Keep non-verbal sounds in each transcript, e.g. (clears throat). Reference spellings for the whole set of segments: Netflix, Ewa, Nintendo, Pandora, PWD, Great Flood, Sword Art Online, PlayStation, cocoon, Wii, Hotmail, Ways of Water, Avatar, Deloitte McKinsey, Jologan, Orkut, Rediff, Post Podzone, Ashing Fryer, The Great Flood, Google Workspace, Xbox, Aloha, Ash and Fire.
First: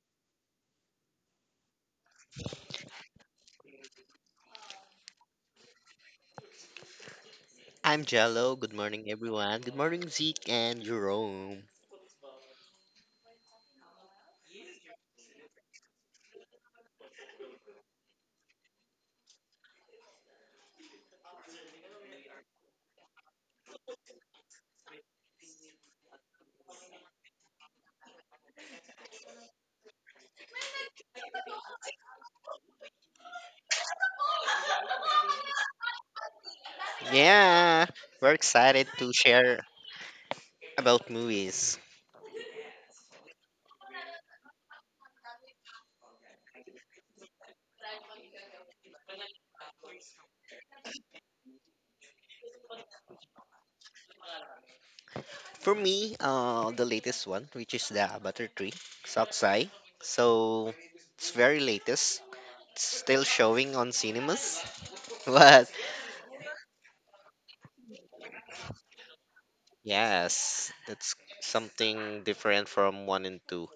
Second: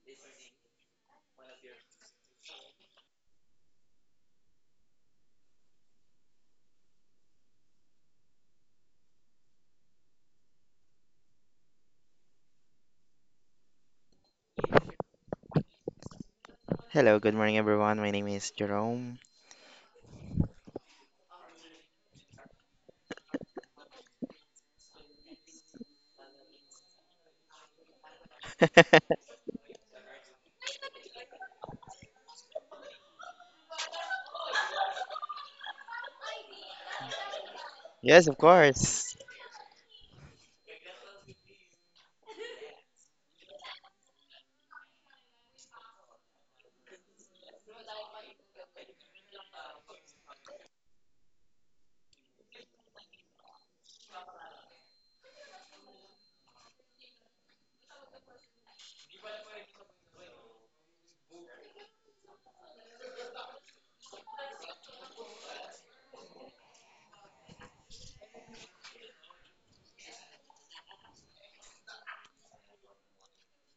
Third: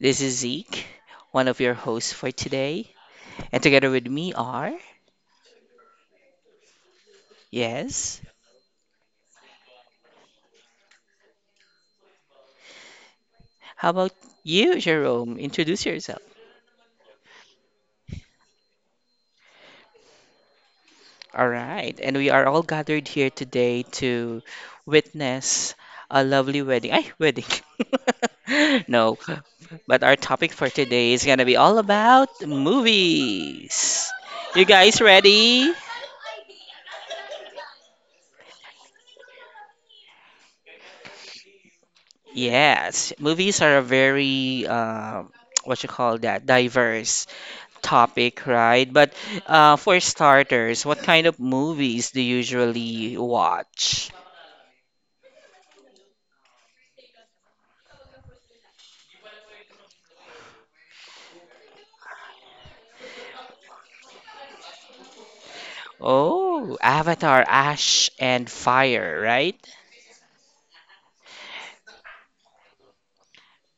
This is Zeke, one of your hosts for today. And together with me are, I'm yes, Jello. Good morning, everyone. Good morning, Zeke and Jerome. how about you, Jerome? Introduce yourself. Hello, good morning everyone. My name is Jerome. All right. And we are all gathered here today to witness a lovely wedding. Ay, wedding. (laughs) No, (laughs) but our topic for today is going to be all about movies. You guys ready? Yeah, Yes, we're of excited to course. share about movies. Yes, movies are a very (tsk) what you call that diverse topic, right? But for starters, what kind of movies do you usually watch? For me, the latest one, which is the Avatar 3, Saksai. So, it's very latest. It's still showing on cinemas. (laughs) But Oh, Avatar, Ash and Fire, right? yes, that's something different from 1 and 2.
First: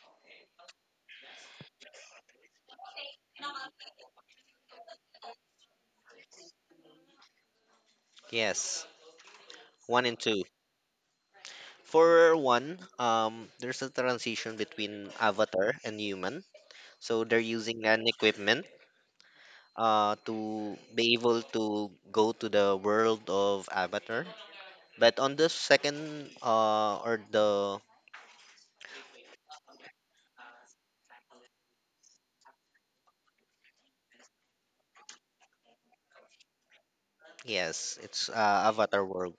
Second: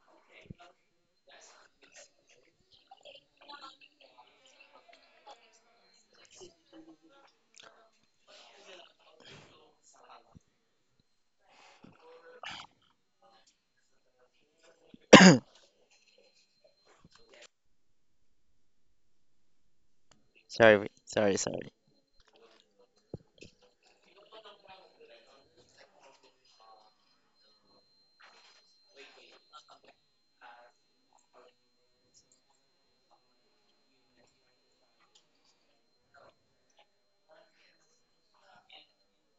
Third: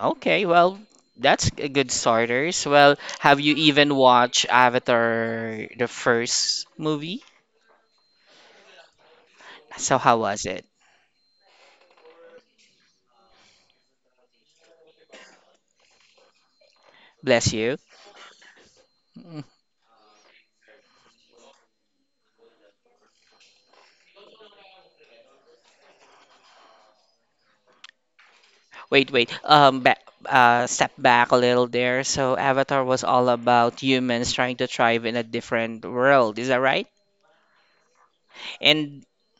Okay, well, that's a good starters. Well, have you even watched Avatar, the first movie? Yes, So 1 how and was 2. it? For 1, there's a transition between Avatar and human. So they're Bless you. using an equipment (laughs) to Sorry, be sorry, able sorry. to go to the world of Avatar. But on the second or the Wait, wait. Back, step back a little there. So Avatar was all about humans trying to thrive in a different world. Is that right? yes, it's Avatar And world.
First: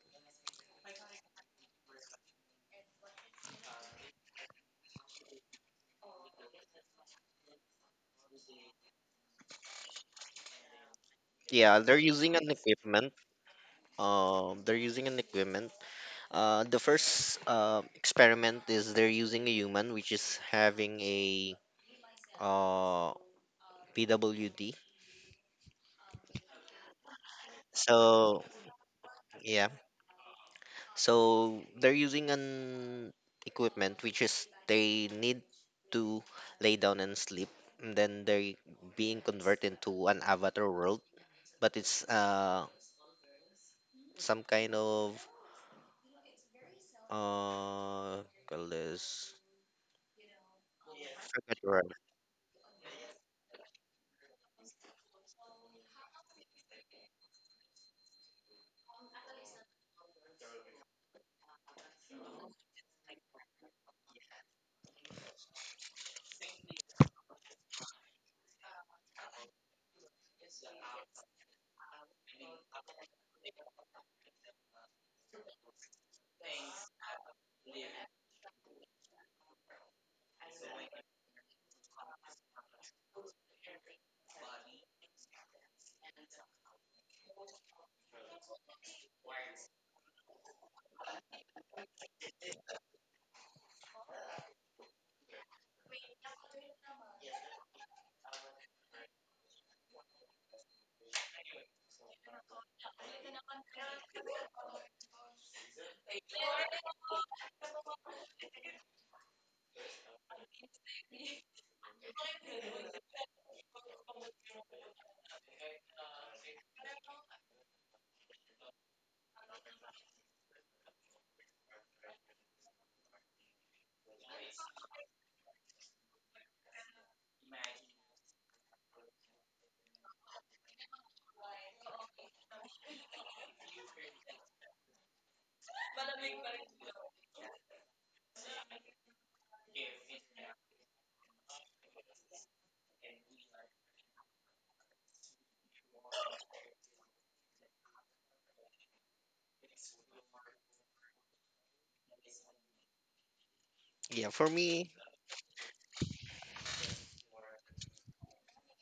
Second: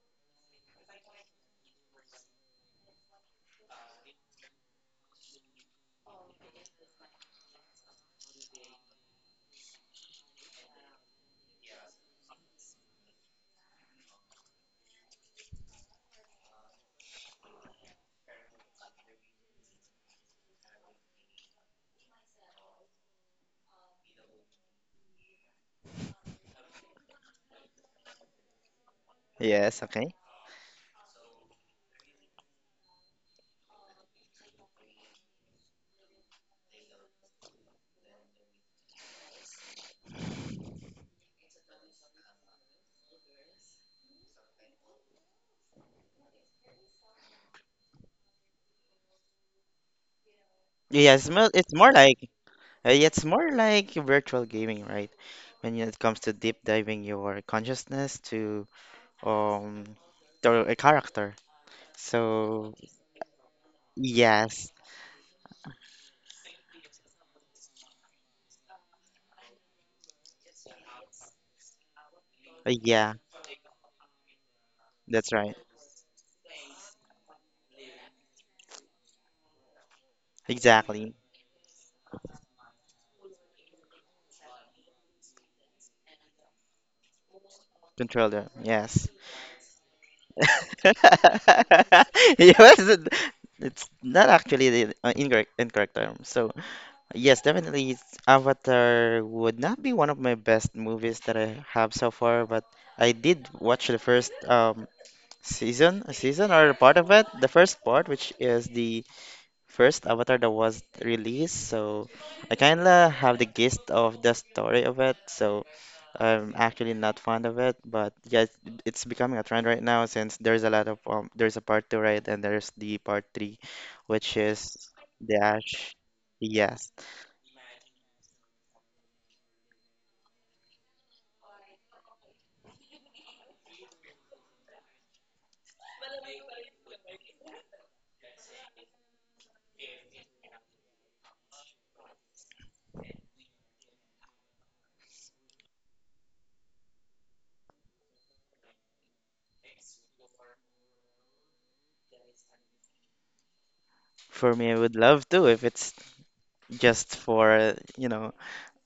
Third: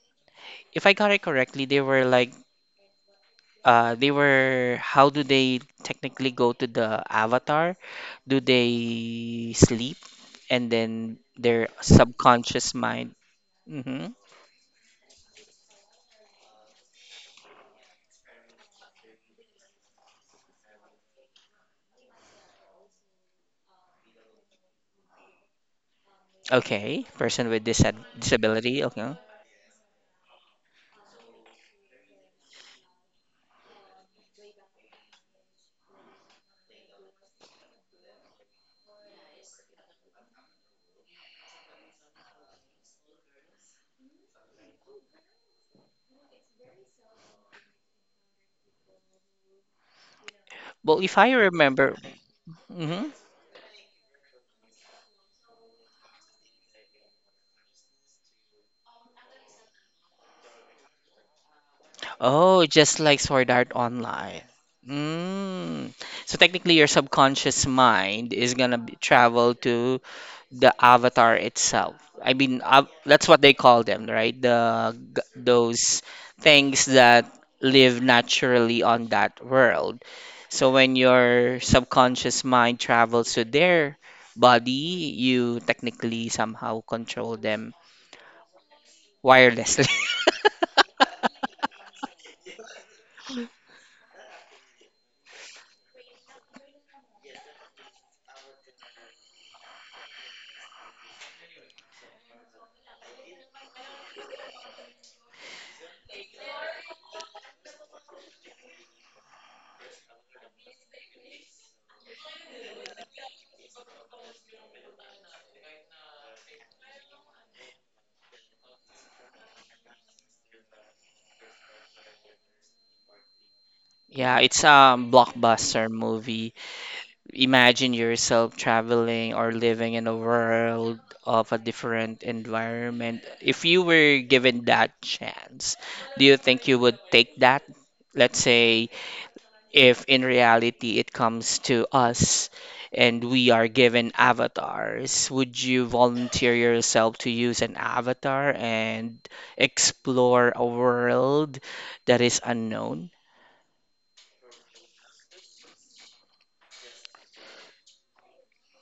if I got it correctly, they were like, they were. How do they technically go to the Avatar? Do they sleep and then their Yeah, they're using an subconscious equipment. mind? Mm-hmm. They're using an equipment. The first experiment is they're using a human, which is having a uh, PWD. Okay, person with dis So disability. Okay. yeah, Yes, okay. so they're using an equipment which is they need to lay down and sleep, and then they're being converted into an avatar world. But it's some kind of call this, Well, if Yes, I it's forgot the it's more word. remember. like yeah, Mm-hmm. it's more like virtual gaming, right? When it comes to deep diving your consciousness um to a character. Oh, So just like Sword Art Online. yes, Mm. So technically, your subconscious mind is gonna be, travel to the avatar itself. I mean, av yeah, that's what they call them, right? The g- that's right. those things that live naturally on that world. So when Exactly. your subconscious mind travels to their body, you technically somehow control them Controller. Yes. wirelessly. (laughs) (laughs) Yes, it- it's not actually the uh, incorrect term. So yes, definitely. It's Avatar would not be one of my best movies that I have so far, but I did watch the first season or part of it, the first part, which is the first Avatar that was released. So I kinda have the gist of the story of it. So I'm actually not fond of it, but yeah, it's becoming a trend right now since there's a lot of there's a part two right, and there's the part three, which Yeah, is it's a the blockbuster Ash. movie. Yes. Imagine yourself traveling or living in a world of a different environment. If you were given that chance, do you think you would take that? Let's say if in reality it comes to us and we are given avatars, would you volunteer yourself to use an avatar and explore a world that is unknown? Yeah, For for me, I me, would love to if it's just for, you know,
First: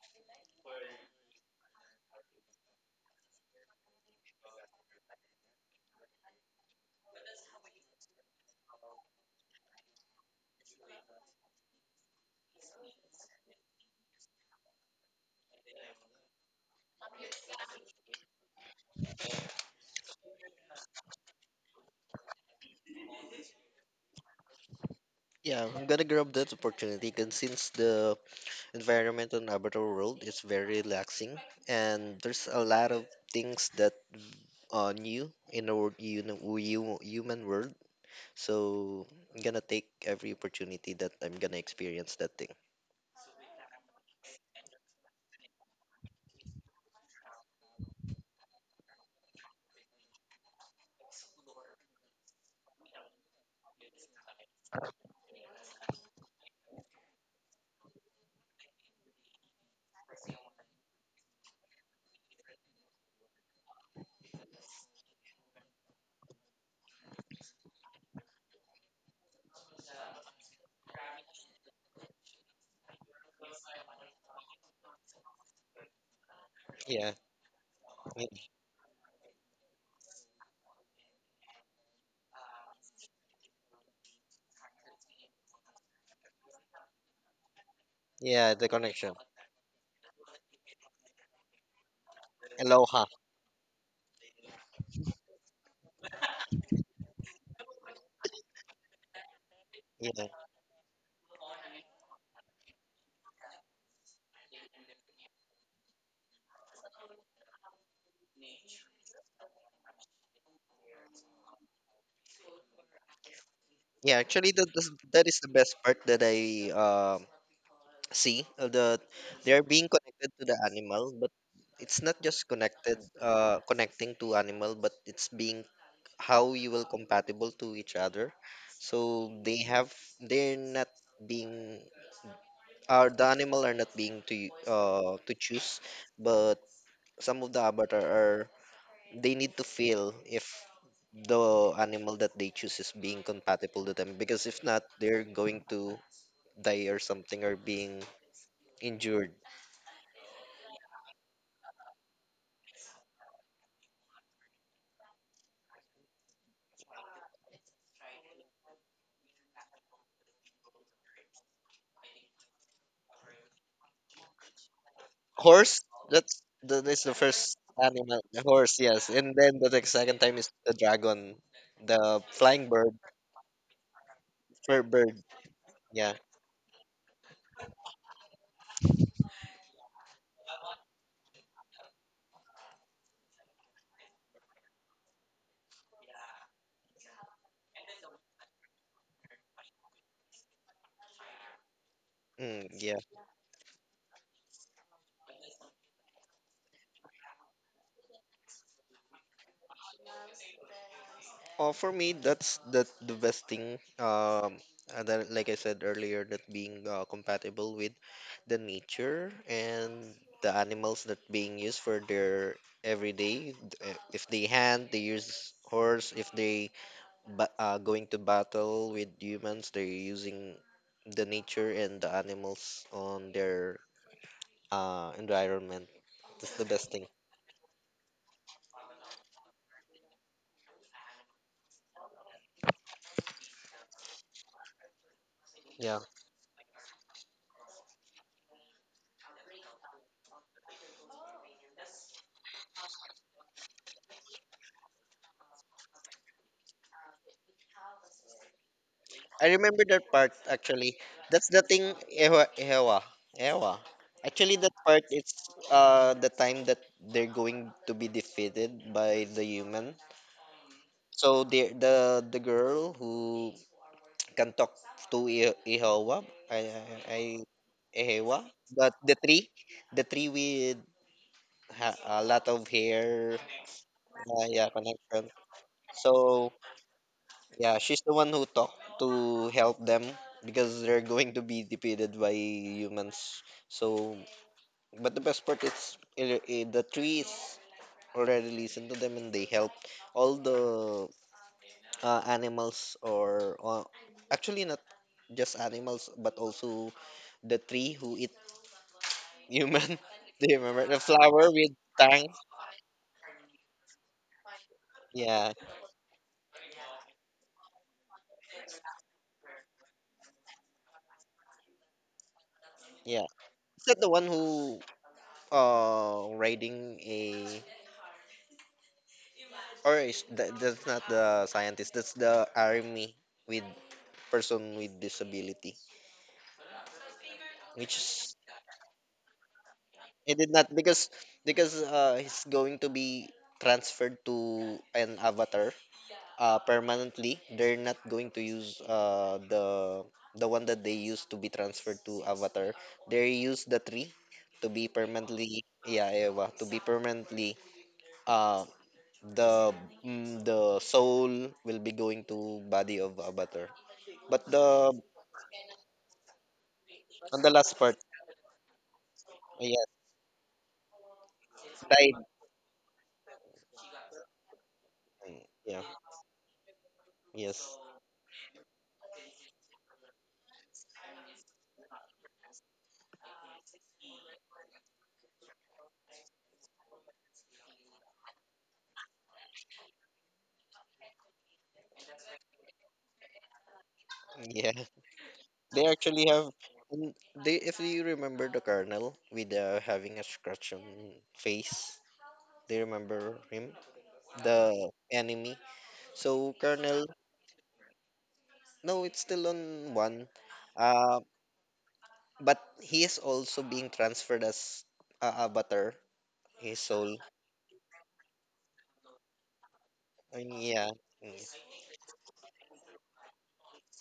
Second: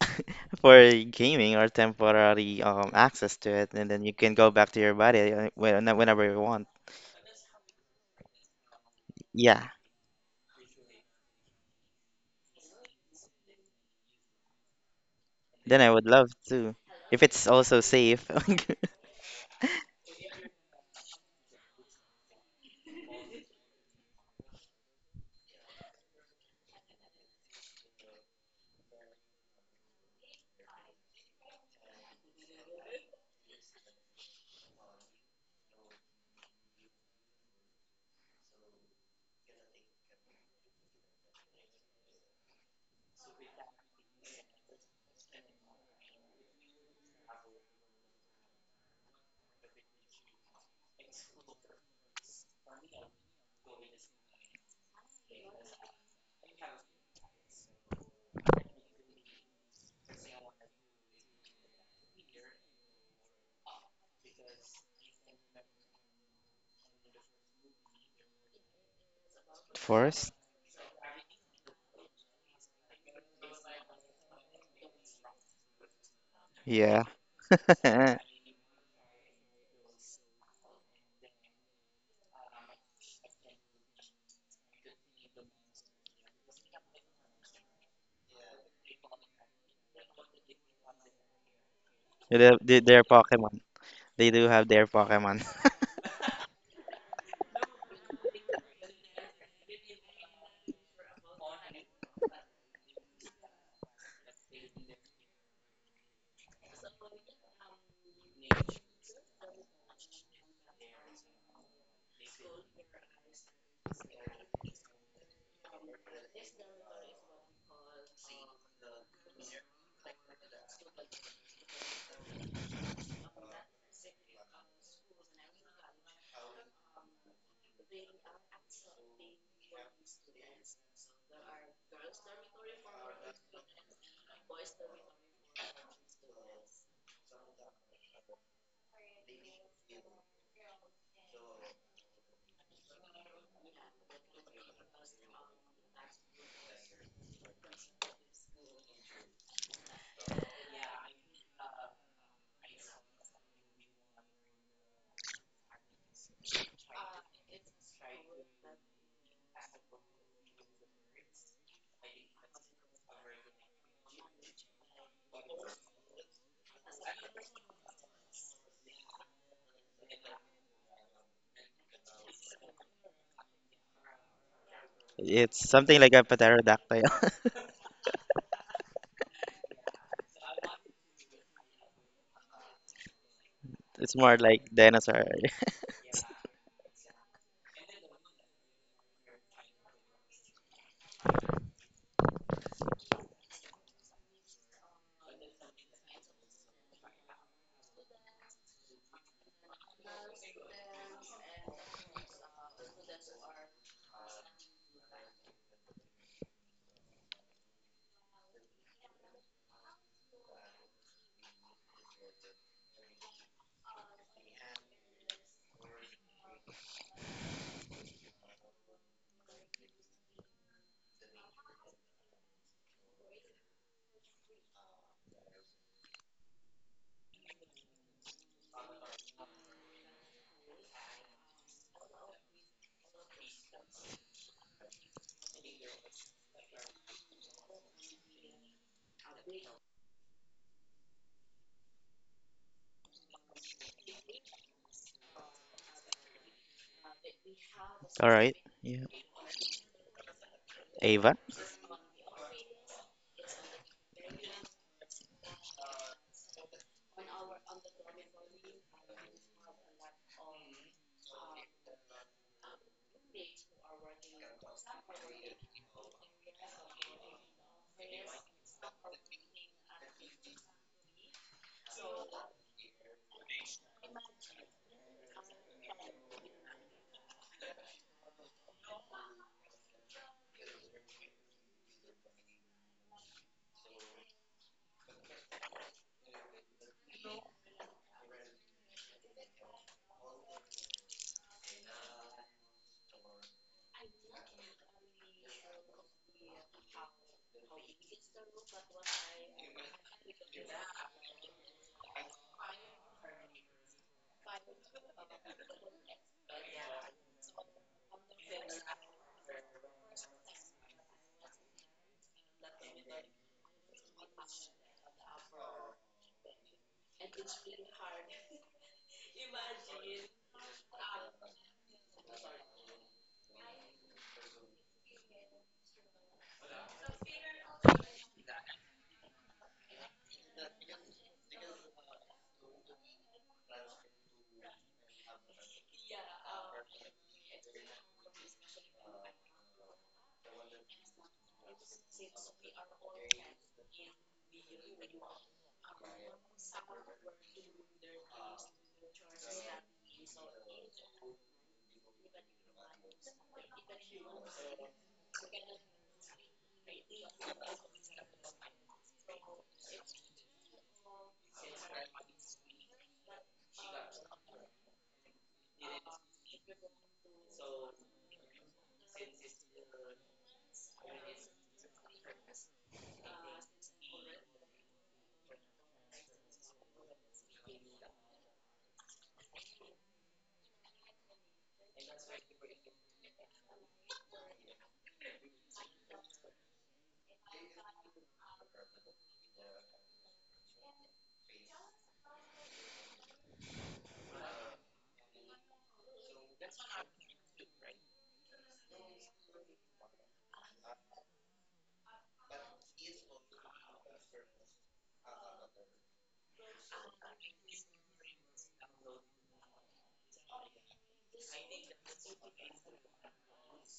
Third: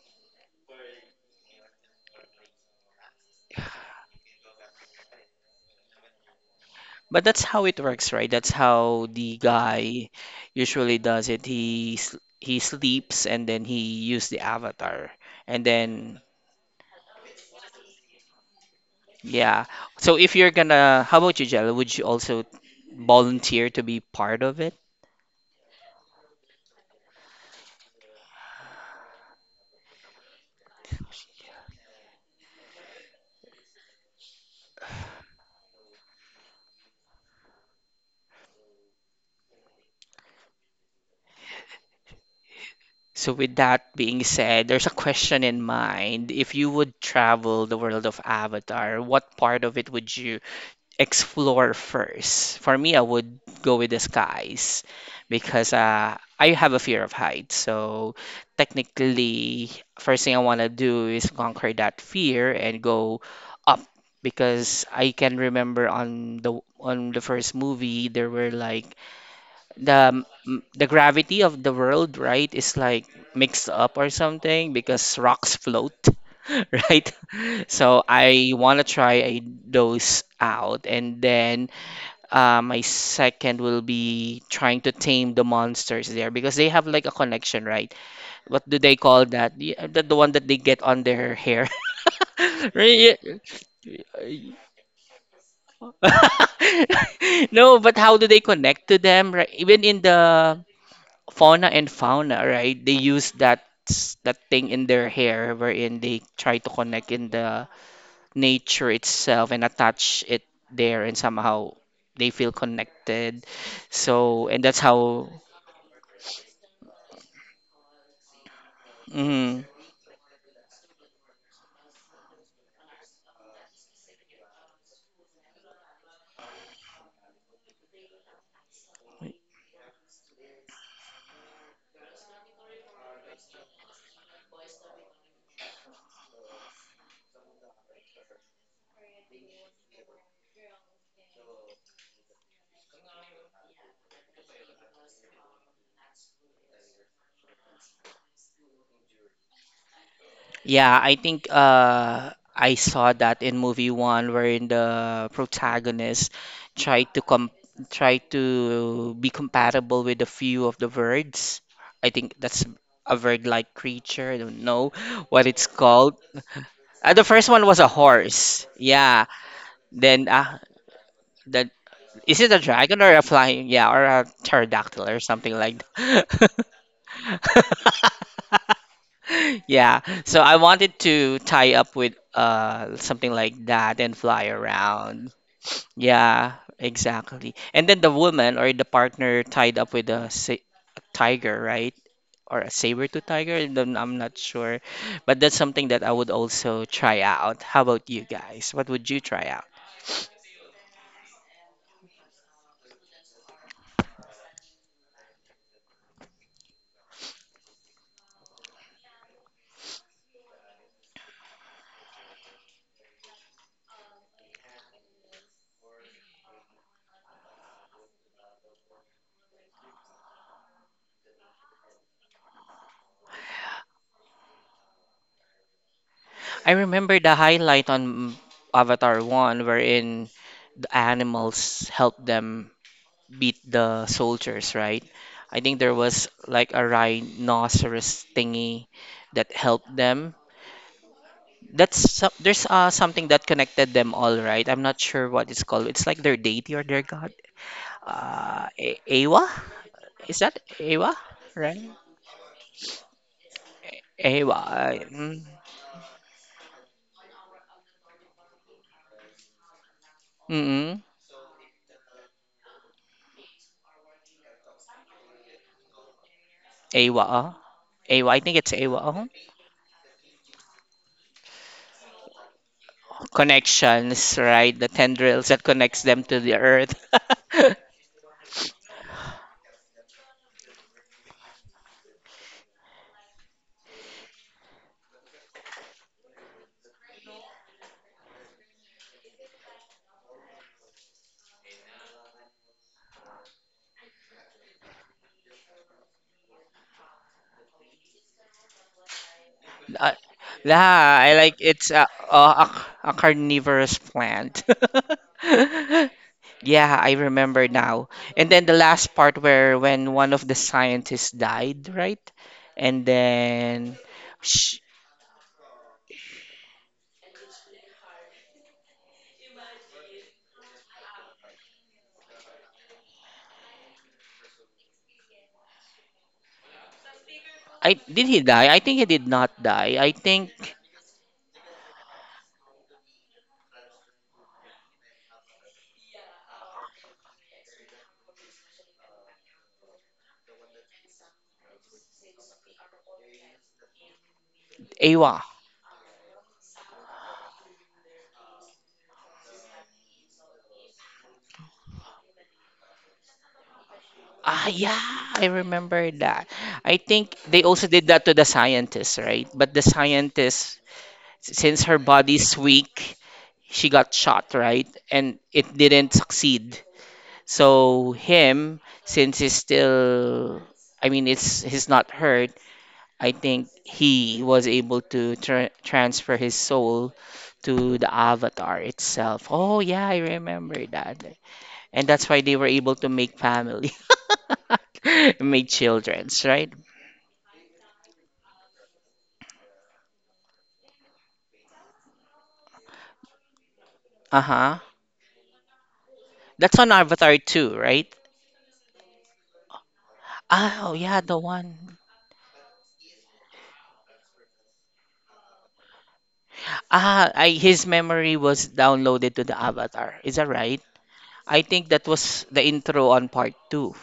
(laughs) for gaming or temporary access to it, and then you can go back to your body when- whenever you want. But that's how it works, right? That's how the Yeah, guy usually does it. He s- he sleeps and then he use the avatar. And then I would then love to. If it's also safe. (laughs) yeah. So if you're gonna, how about you, Jella? Would you also volunteer to be part of it? yeah, I'm gonna grab that opportunity. Cause since the environment on avatar world is very relaxing and there's a lot of things that are new in the human world. So I'm gonna take every opportunity that I'm gonna experience that thing. So with that being said, there's a question in mind. If you would travel the world of Avatar, what part of it would you explore first? For me, I would go with the skies because I have a fear of heights. So technically, first thing I want to do is conquer that fear and go up because I can remember on the first movie there were like the Forest? m- the gravity of the world, right, is like mixed up or something because rocks float, (laughs) Yeah. right? Yeah. So (laughs) y- I want to try a, those out, and then my second will be trying to tame the monsters there because they have like a connection, right? Yeah, the What do they connection. call that? The one that they get on their hair. (laughs) They have they- Aloha. Their Right? Pokemon. They do (laughs) have their Pokemon. (laughs) No, but how do they connect to them, right? Even in Yeah. the fauna and fauna, right? They use that s- that thing in their hair wherein they try to connect in the nature itself and attach it there and somehow they feel connected. Yeah, So, actually and that's that how. is the best part that I see, they are Mhm. being connected to the animal, but it's not just connected, connecting to animal, but it's being how you will compatible to each other. So they have, they're not being, the animal are not being to to choose, but some of the avatar are, they need to feel if the animal that they choose is being compatible to them, because if not they're going to die or something or being injured. Yeah, I think I saw that in movie one wherein the protagonist tried to com tried to be compatible with a few of the birds. I think that's a bird-like creature. I don't know what it's Horse, called. that's, that is the The first first one was a animal, the horse. horse. Yes. Yeah. And then the second Then time is the dragon, that the is it a flying bird, dragon or a flying? Yeah, or a fur pterodactyl bird. or something It's like something Yeah. like a that. pterodactyl. (laughs) (laughs) (laughs) Yeah, so I wanted to tie up with something like that and It's more fly like dinosaur. around. (laughs) Yeah, exactly. And then the woman or the partner tied up with a, sa a tiger, right? Or Mm, a yeah. saber-tooth tiger, then I'm not sure. But that's something that I would also try out. How about you guys? What would you try out? For me, that's that the best thing. And then, like I said earlier, that being compatible with the nature and the animals that being used for their everyday. If they hunt, they use horse. If they going to battle with humans, they're using the nature and the animals on their environment. That's the I best thing. remember the highlight on Avatar 1 wherein the animals help them beat the soldiers, right? I think there Yeah. was like a rhinoceros thingy that helped them. That's so- there's something that connected them all, right? I'm not sure what it's called. It's like their deity or their god. All right. Yeah. A- Awa? I remember that part Is that actually. Awa? Ava? That's the Right? thing. Ewa Ewa. A- Awa. Actually that I- part is Mm, the time that they're going to be defeated by the human. mm-mm. So the the girl who can talk to Ewa, Awa. I Uh. I Awa. Ewa, I think it's but Awa. the Uh. tree, the tree with a lot of hair, Connections, yeah, right? The connection. tendrils that connects them to So the earth. yeah, (laughs) she's the one who talked to help them because they're going to be defeated by humans. So, but the best part is the trees already listened to them and they helped all the animals, or actually not just animals, but also the tree who eat human. (laughs) Uh, Do you remember the yeah, I flower like with it's a, tongue? a, a carnivorous plant. Yeah, (laughs) Yeah, I remember now. And then the last part where when one of the scientists died, right? And yeah. Is then that the one sh who riding a, or is that, that's not the scientist, that's the army with person with disability, I which did is, he die? I think he did not die. I he think did not, because he's going to be transferred to an avatar permanently. They're not going to use the one that they used to be transferred to avatar. They use the tree to be Awa. permanently, yeah, Eva, to be permanently, uh the mm, the soul will be going to body of avatar. But Ah, the yeah, I remember that. I think on the they last also part, did that to the scientist, right? But the yes, scientist, s- since her died. body's weak, she got shot, right? And it Yeah, didn't succeed. yes. So him, since he's still, I mean, it's he's not hurt. I think he was able to tra- transfer his soul to the avatar itself. Oh yeah, I remember that. And that's why they were able to make family, (laughs) Yeah. (laughs) make They actually childrens, have. right? Mm, they, if you remember the colonel with having a scratch on face, they remember him, Uh huh. the enemy. So That's on colonel, Avatar 2, right? no, it's still on one. Ah, oh yeah, Uh, the one. but he is also being transferred as avatar, his soul. Ah, I, his memory was downloaded to the avatar. Is that And right? yeah. I Mm, think that was the intro on part two.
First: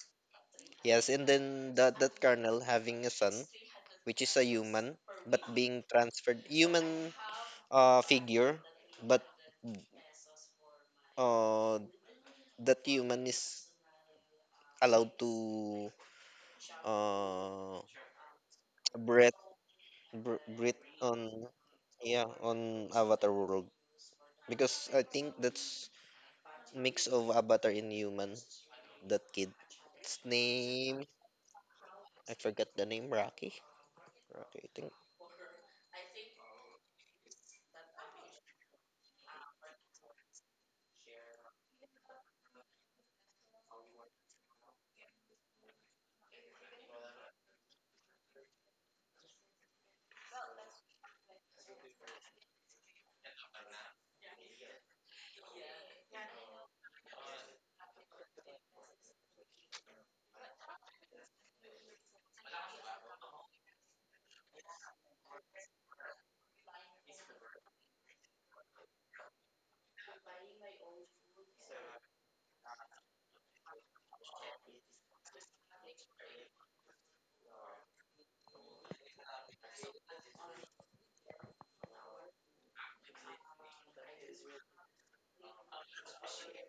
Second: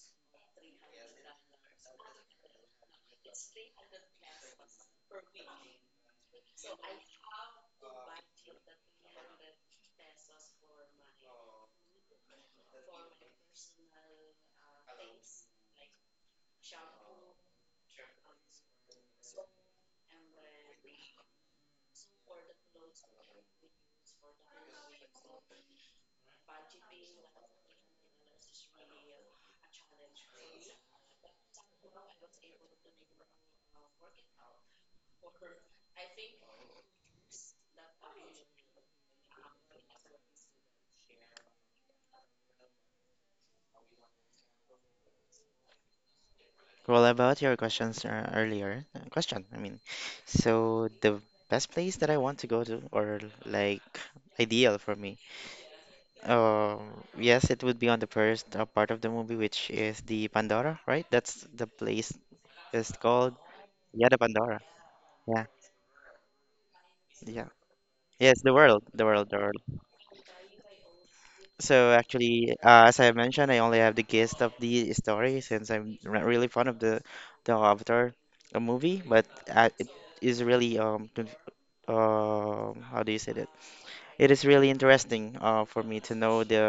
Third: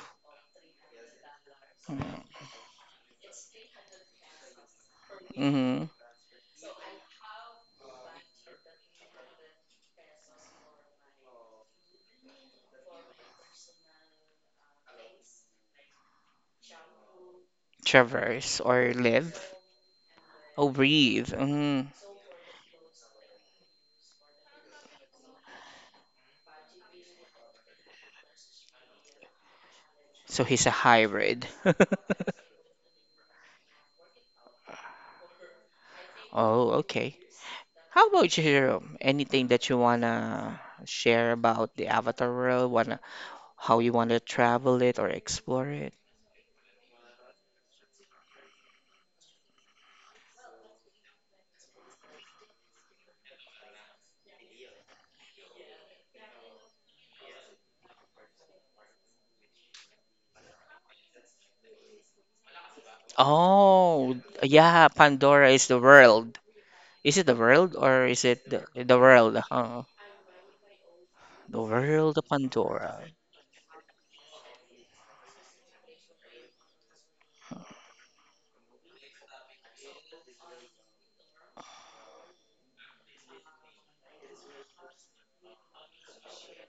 yes. And then that Mm-hmm. colonel having a son which is a human but Mm-hmm. being transferred human figure. But uh, that human is allowed to uh, Traverse or live. breathe, Oh, breathe on, breathe. Mm. yeah, on avatar world, because I think that's mix of avatar and human. That kid, its So he's a name, hybrid. I (laughs) forgot the name. Rocky, I think. Oh, okay. How about you, Jerome? Anything that you wanna share about the Avatar world? Wanna how you wanna travel it or explore it? Well, about your questions question, I mean, so the best place that I want to go to, or like ideal for me, yes, it would be on the first part of the movie, which is the Pandora, right? That's the place it's called. Yeah, the Oh, Pandora. yeah, Yeah, Pandora is the world. Is it the yeah. world or is Yes, it the the, world, the the world, the world? world. Oh. The So world of actually, as Pandora. I mentioned, I only have the gist of the story since I'm not really fond of the Avatar movie, but it is really how do you say that? It is really interesting for me to know the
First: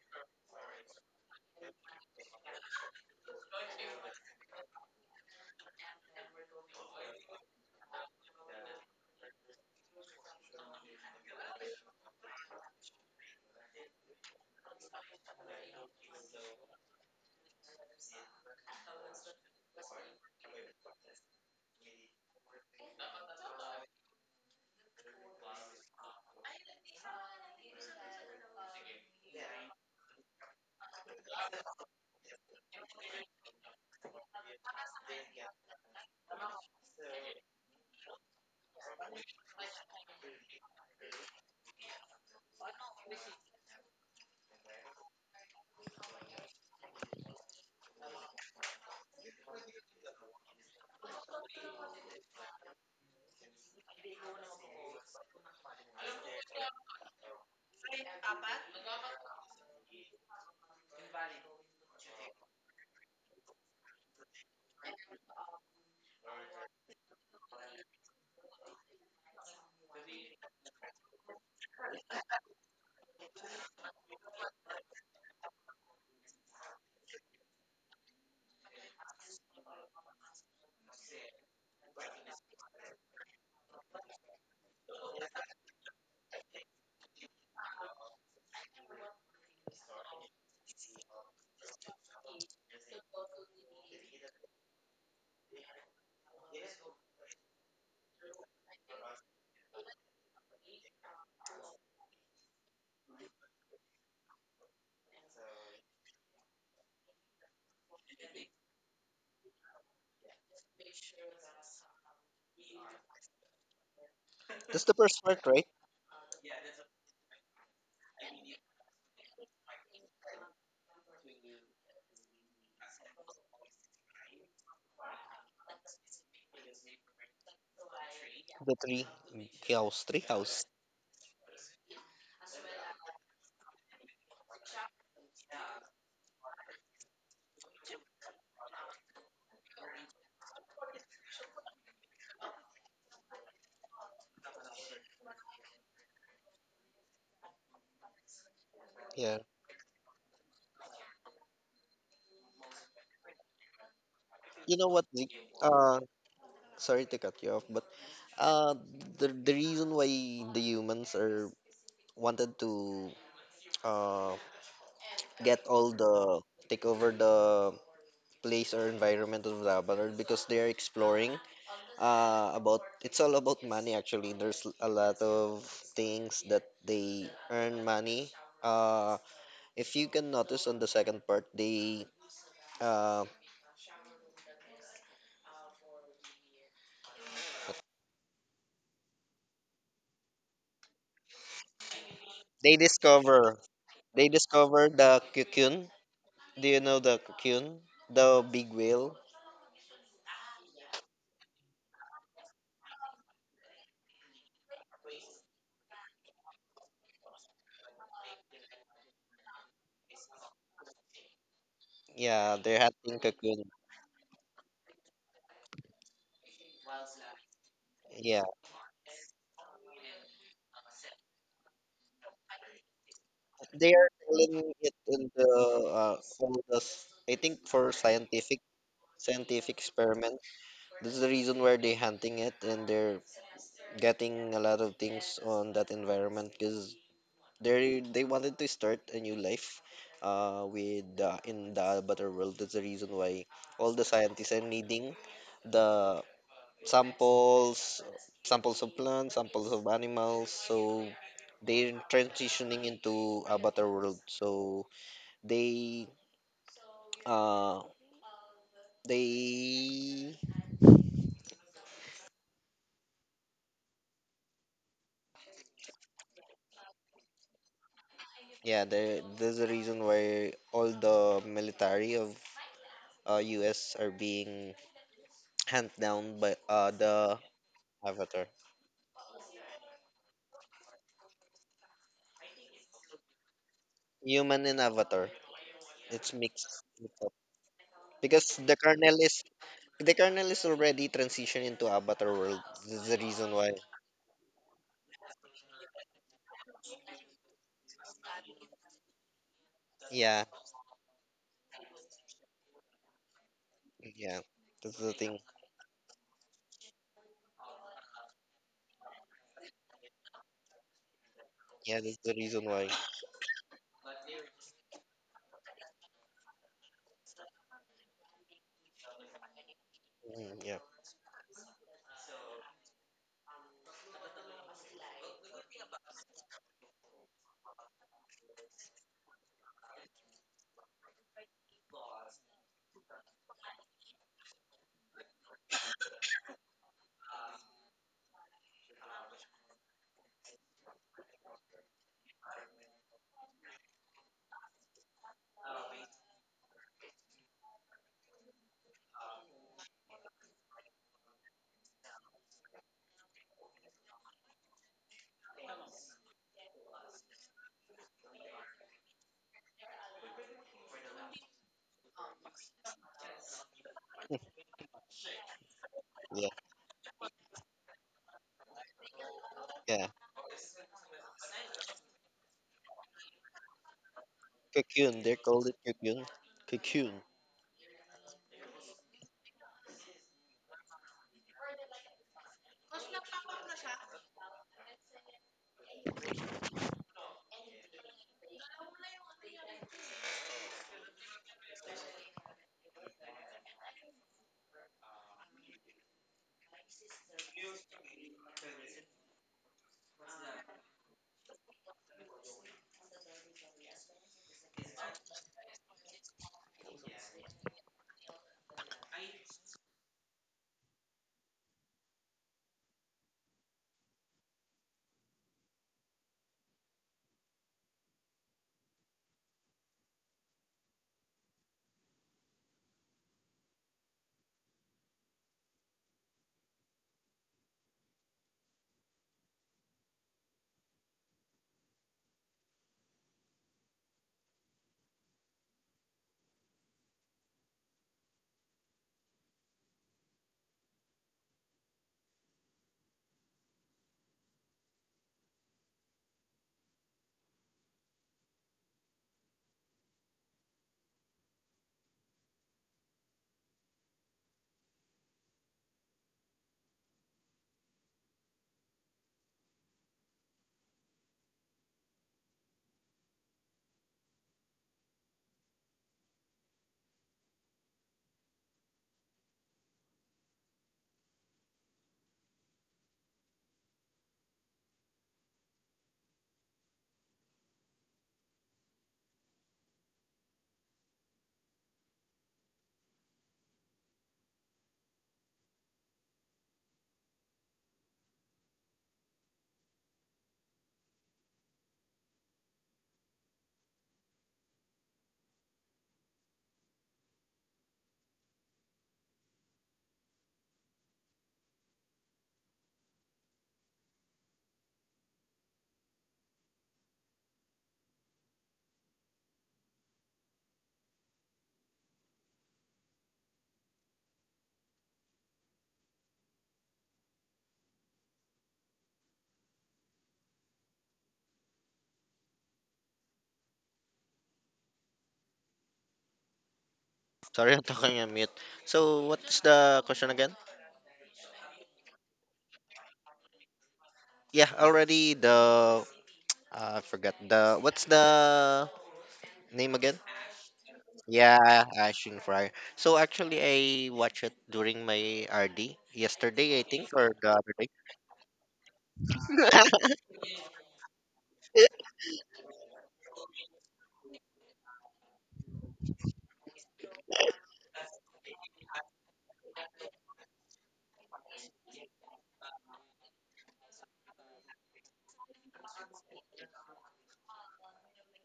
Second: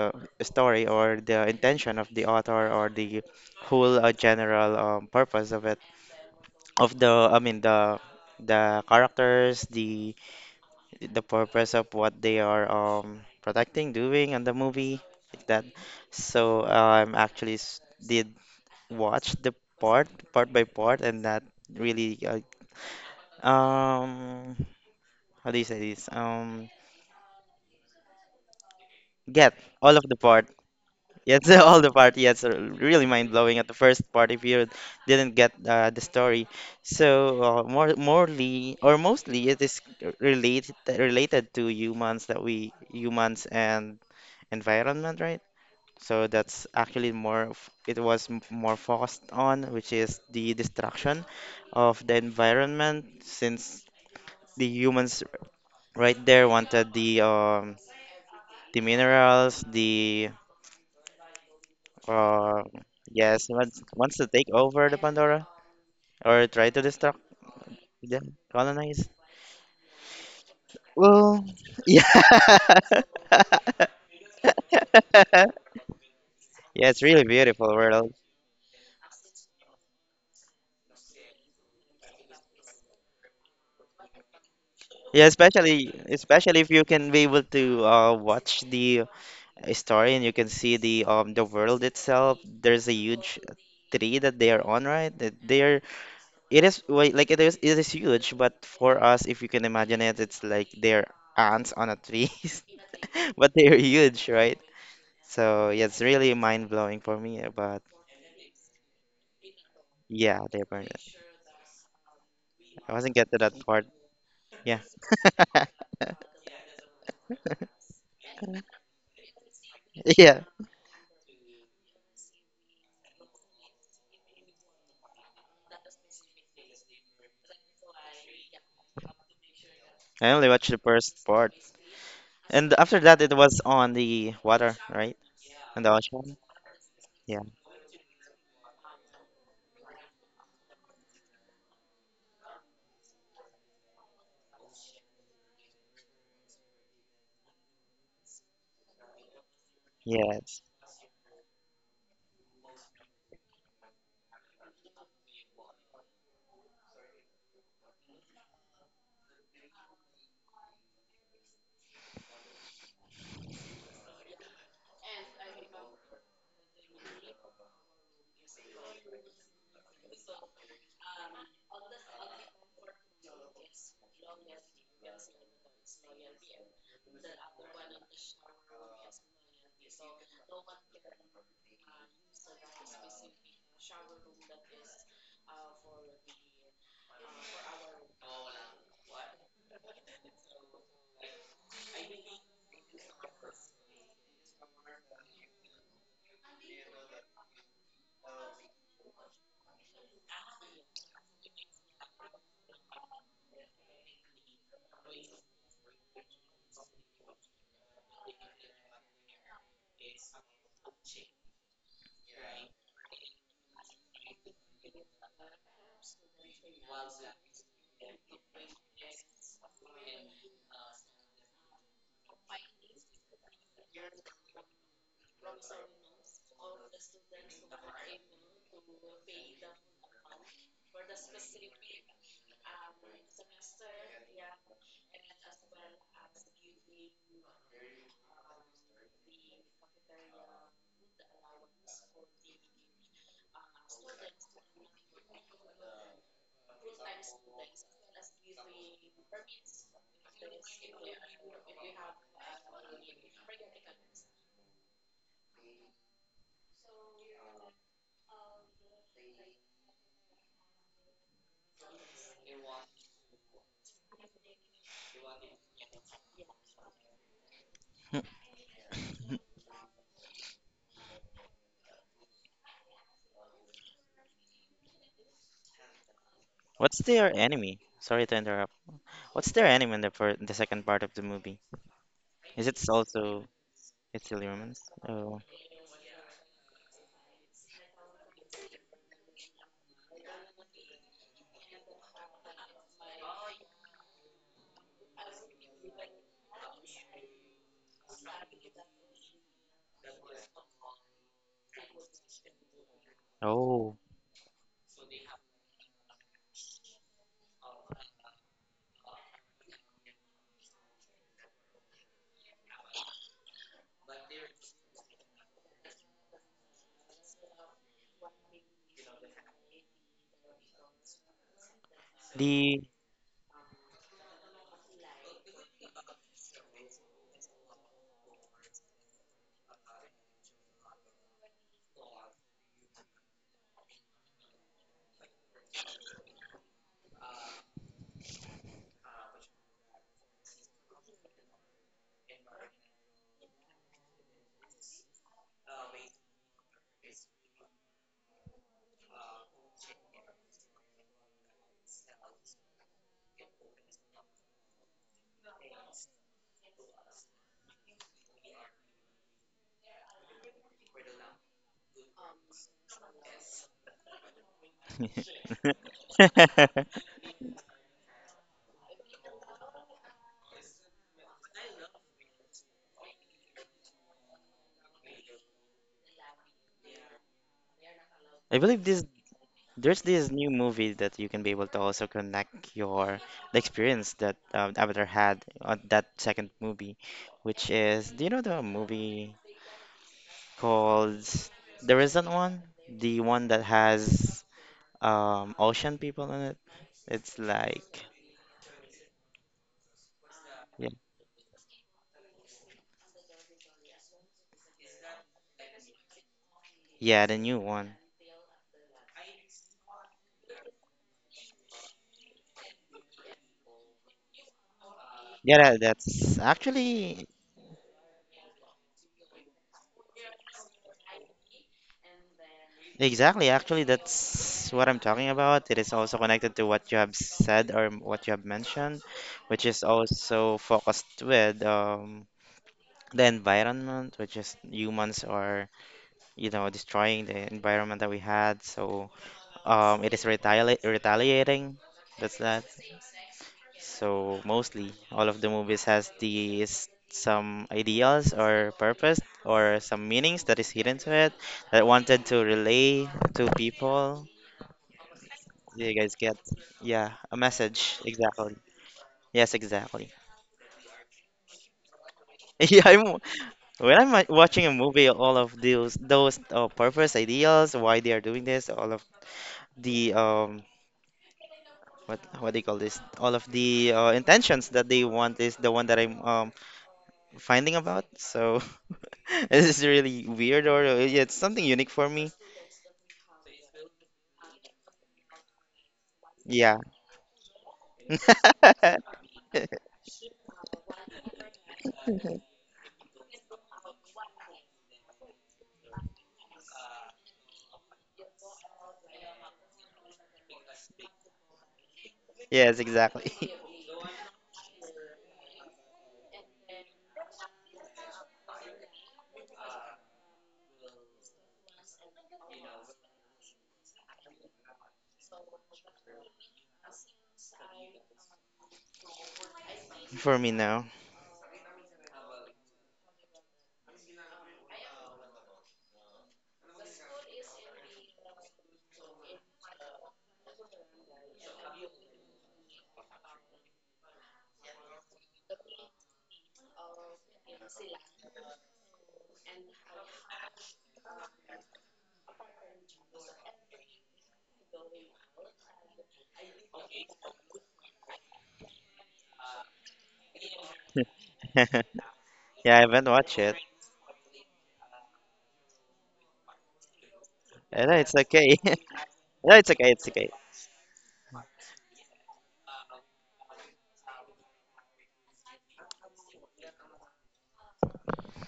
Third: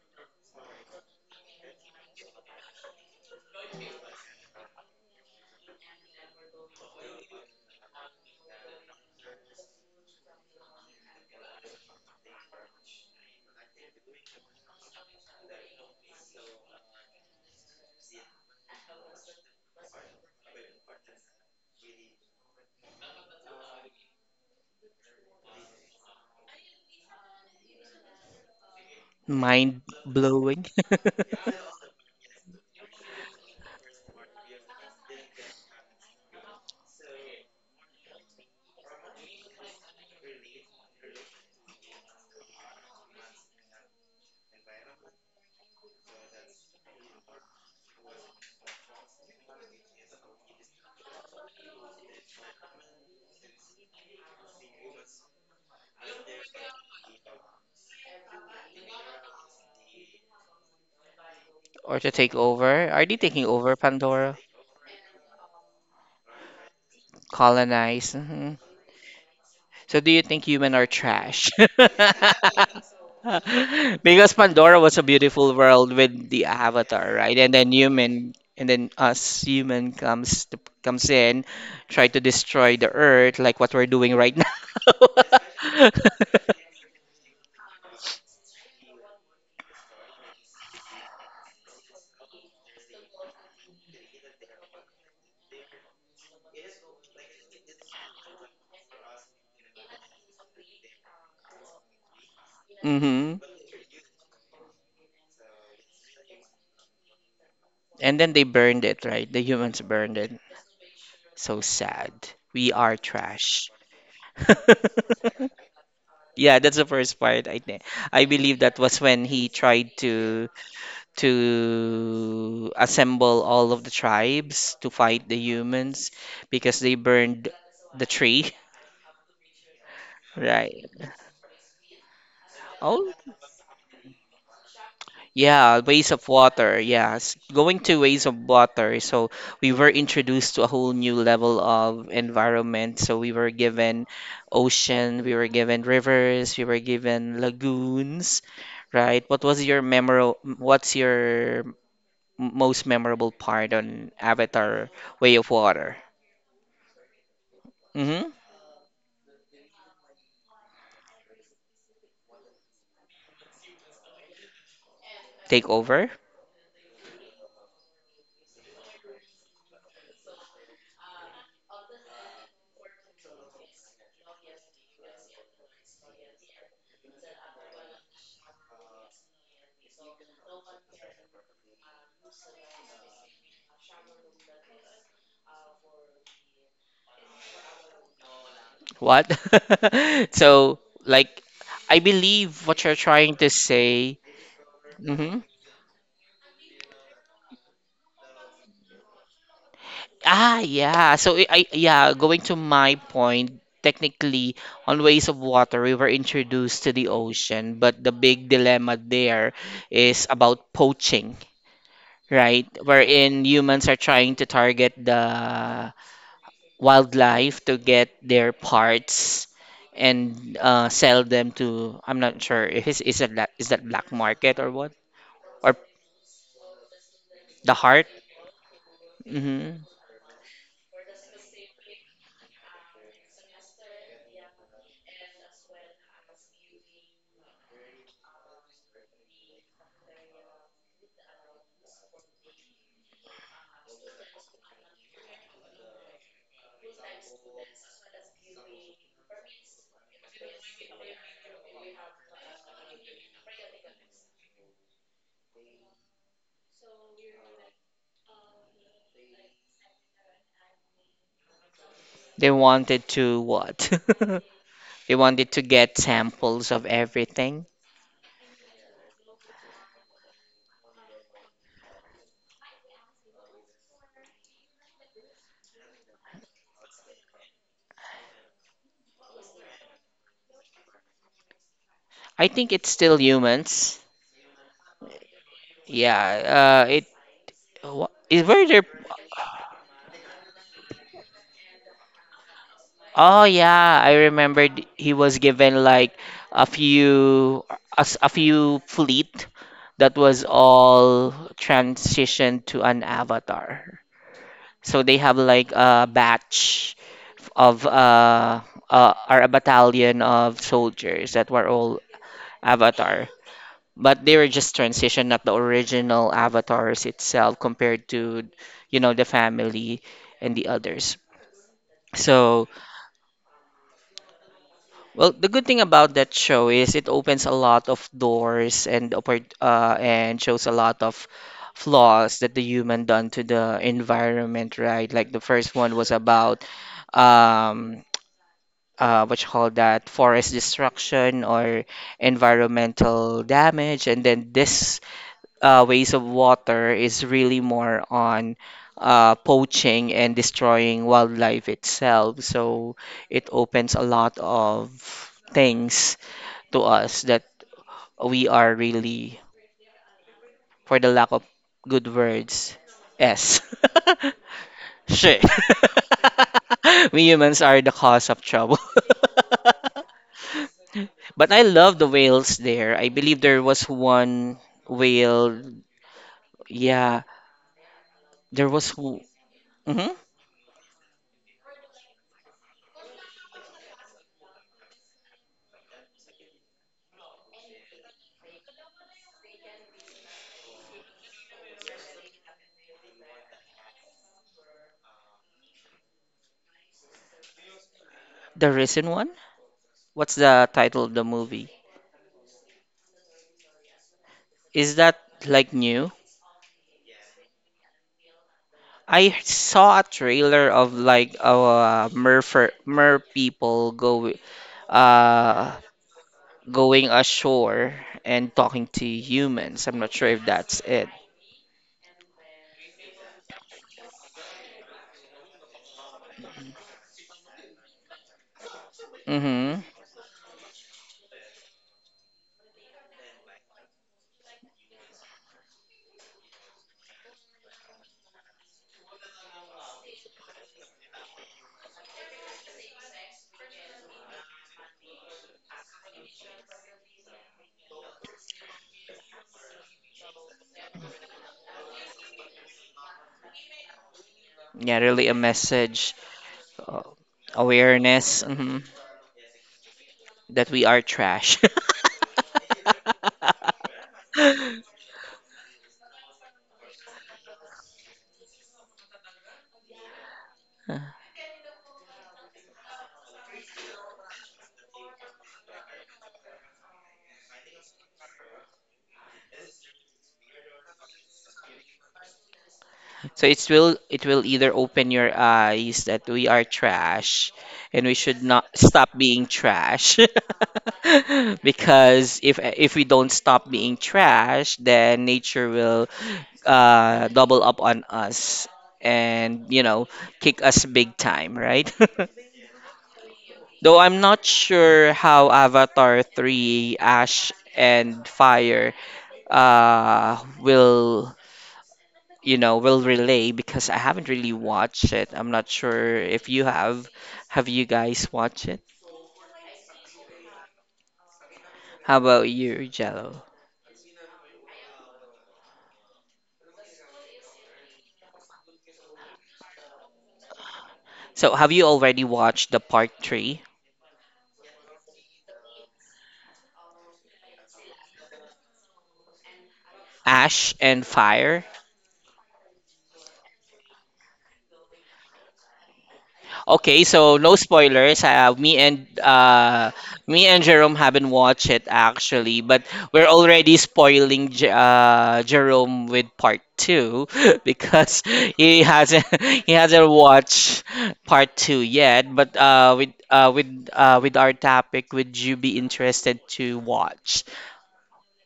story or the intention of the author or the whole general purpose of it, of the I mean the characters, the purpose of what they are protecting, doing in the movie like that. So actually s- did watch the part by part and that really um how do you say this get Mind all of the part. blowing. Yes, (laughs) all the part. Yes, r- really mind blowing at the first part. If you didn't get the story, so more morely or mostly it is related to humans that we humans and environment, right? So that's actually more. F- It was m- more focused on which is the destruction of the environment since the humans right there wanted the minerals, the (laughs) Or to take Uh, over. Are they yes, taking he over wants to Pandora? take over the Pandora or try to destruct Colonize. them, Mhm. colonize. So do you think human are Well, trash? (laughs) (laughs) yeah. Because Pandora was a beautiful world with the Yeah, it's avatar, really right? And beautiful then world. human, and then us human comes to, comes in, try to destroy the earth, like what we're doing right now. Yeah, especially (laughs) especially if you can be able to watch the story and you can see the world itself. There's a huge tree that they are on, right? That they're it is wait, like it is huge, but for us, if you can imagine it, it's like they're ants on a tree. (laughs) (laughs) Hmm. But they're huge, right? So yeah, it's really mind blowing for me. But And then they burned it, right? The humans burned yeah, it. they burn it. So sad. We I are wasn't get to that trash. part. (laughs) Yeah, That's the first part, right? (laughs) Yeah, that's the first part. I think I believe that was when he tried yeah. To assemble all of the tribes to fight the humans because they burned the tree, The three I (laughs) only house. watched the right? first part, and after Oh, that, it was on the water, right? yeah, On the ways of ocean. water. Yeah. Yes, going to ways of water. So we were introduced to a whole new level of environment. So we were given ocean, we were given rivers, we were given lagoons, right? Yeah, What was your memorable, Yes. what's your m- most memorable part on you know Avatar what, Vic? Way of Water? uh Sorry to cut you off, but Mm-hmm. Uh, the reason why the humans are wanted to uh, get Take all over. the, take over the place or environment of the Avatar, because they are exploring about it's all about money actually. There's a lot of things that they earn money. Uh, if you can notice on the second part, they uh, What? (laughs) So, like, I believe what you're trying to discover, say. they discover the Mm-hmm. cocoon. Do you know the cocoon? The big whale. Ah, yeah. So I- yeah, going to my point, technically, on ways of water, we were introduced to the ocean, but the big dilemma there is about poaching, Yeah, right? they're hunting Wherein cocoon. humans are trying to target the wildlife to get Yeah, their parts and sell them to, I'm not sure if it's, is that la- is that they are black market selling or it what? in the Or all the I think the for heart? scientific, scientific Hmm. experiment. This is the reason why they're hunting it, and they're getting a lot of things on that environment, because they wanted to start a new life with in the better world. That's the reason why all the scientists are needing the samples, samples of plants, samples of animals. So they're transitioning into a better world. So they, uh, they, They wanted to what? (laughs) We wanted to get samples of everything. Hmm. yeah, there, there's a reason why all the military of U.S. are being hand down by What's their the enemy? Sorry to Avatar, interrupt. What's their enemy in the fir- in the second part of the movie? I Is think it it's still also humans. it's still human and humans? Avatar. Oh, Yeah. It's mixed It it up. wha- Because is were there. The Colonel is already transitioned into Avatar world. This is the Oh reason why. yeah, I remembered he was given like a few a, s- a few fleet that Yeah, was all transitioned to an oh, avatar. yeah, that's So the they thing. have like a batch of uh or a battalion of soldiers that were Yeah, all that's the reason why. avatar, but they were just transition, not the original avatars itself compared to, you know, the family Mm, and the yeah, others. So, the. well, the good thing about that show is it opens a lot of doors and oppor- and shows a lot of flaws that the human done to the environment, right? Like the first one was about um what you call that forest destruction or environmental damage, and then this ways of water is really more on poaching and destroying wildlife itself. So it opens a lot of things to us that we are really, for the lack of good words, S. (laughs) Shit. (laughs) yeah, (laughs) We humans are the cause of trouble. (laughs) yeah. But I love the whales there. I believe there was one Cocoon, they're whale. called it cocoon. Cocoon. Yeah, I there believe was. this. Mm-hmm. There's this new movie that you can be able to also connect your the experience that Avatar had on that second movie, which is do you know the movie called the recent one, the one that has ocean people in it? It's like The recent one? What's the yeah, title of the movie? Is that like new? yeah, the new one. I saw a trailer of like mer fer- mer people go Yeah, that, uh that's going actually ashore and talking to humans. I'm not sure if that's it. exactly. Actually, that's what I'm talking about. It is also connected to what you have said or m- what you have mentioned, which is Mm-hmm. also focused with the environment, which is humans are, you know, destroying the environment that we had. So it is retaliating. That's that. So mostly all of the movies has these some ideals or purpose or some meanings that is hidden to it that wanted to relay to people, Yeah, really a you guys message, get? uh, Yeah, a message. awareness, Exactly. mhm, Yes, exactly. (laughs) that we are trash. Yeah, I'm when I'm wa- watching a movie, all of those purpose ideals, why they are doing this, all of the um (laughs) what what they call this, all of the intentions that they want is the one that I'm finding about. So (laughs) this is really weird, or yeah, it's something unique for me. So it will either open your eyes that we are Yeah. trash and we should not (laughs) stop being trash. (laughs) Mhm. Because if we don't stop being trash, then nature will double up on us and you know kick us big time, right? Yes, exactly. (laughs) (laughs) Though I'm not sure how Avatar 3, Ash and Fire will you know, will relay because I haven't really watched it. I'm not sure if you have. Have you guys watched it? For me now. How about you, Jello? Sorry, (laughs) I'm talking on mute. So, what's the question again? So, have you already watched the part 3, Yeah, already the, I forgot the, what's the name again? Ash and Fire? Yeah, Ashing Fryer. So actually, I watched it during my RD yesterday, I Okay, think, or so the no other day. spoilers. Me and (laughs) me and Jerome haven't watched it actually, (laughs) Yeah, I but haven't we're watched it. already spoiling J Jerome with part two (laughs) And it's because okay. (laughs) he hasn't No, (laughs) it's he okay, it's hasn't watched part 2 yet. But with our topic, would you be interested to watch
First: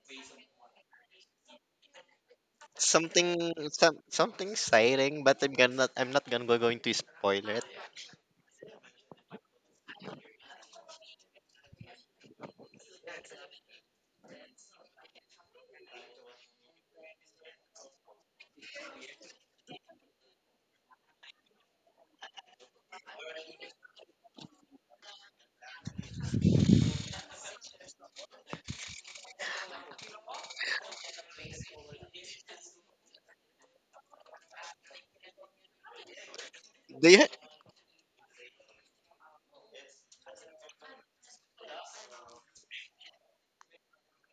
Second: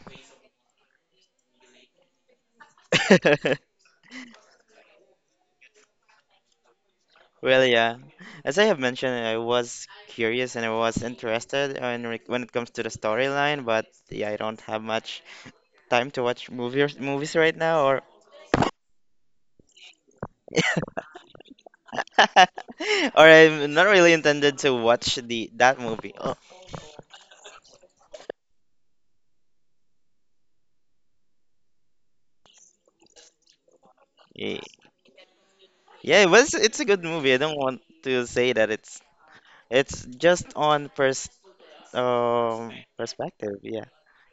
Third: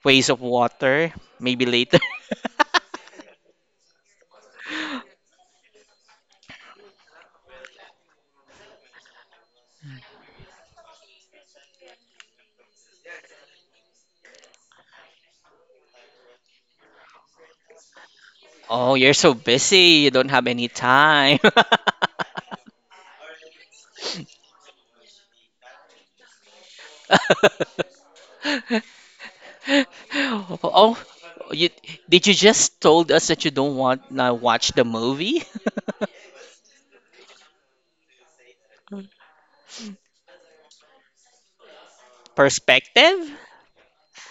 Ways of Water? Maybe later. (laughs) something, okay. (laughs) Something exciting, but I'm not gonna go going to spoil it. Well, yeah. As I have mentioned, I was curious and I was interested in re- when it comes to the storyline, but yeah, I don't have much time to watch movies right now, or (laughs) Oh, you're so busy. You don't have any time. or I'm not really intended to watch the that movie. Oh, (laughs) (laughs) Oh, you did you just told us that you don't want not y- watch the movie? yeah, it was it's a good Do you? movie. I don't want to say that it's just on first (laughs) um Perspective? perspective. Yeah.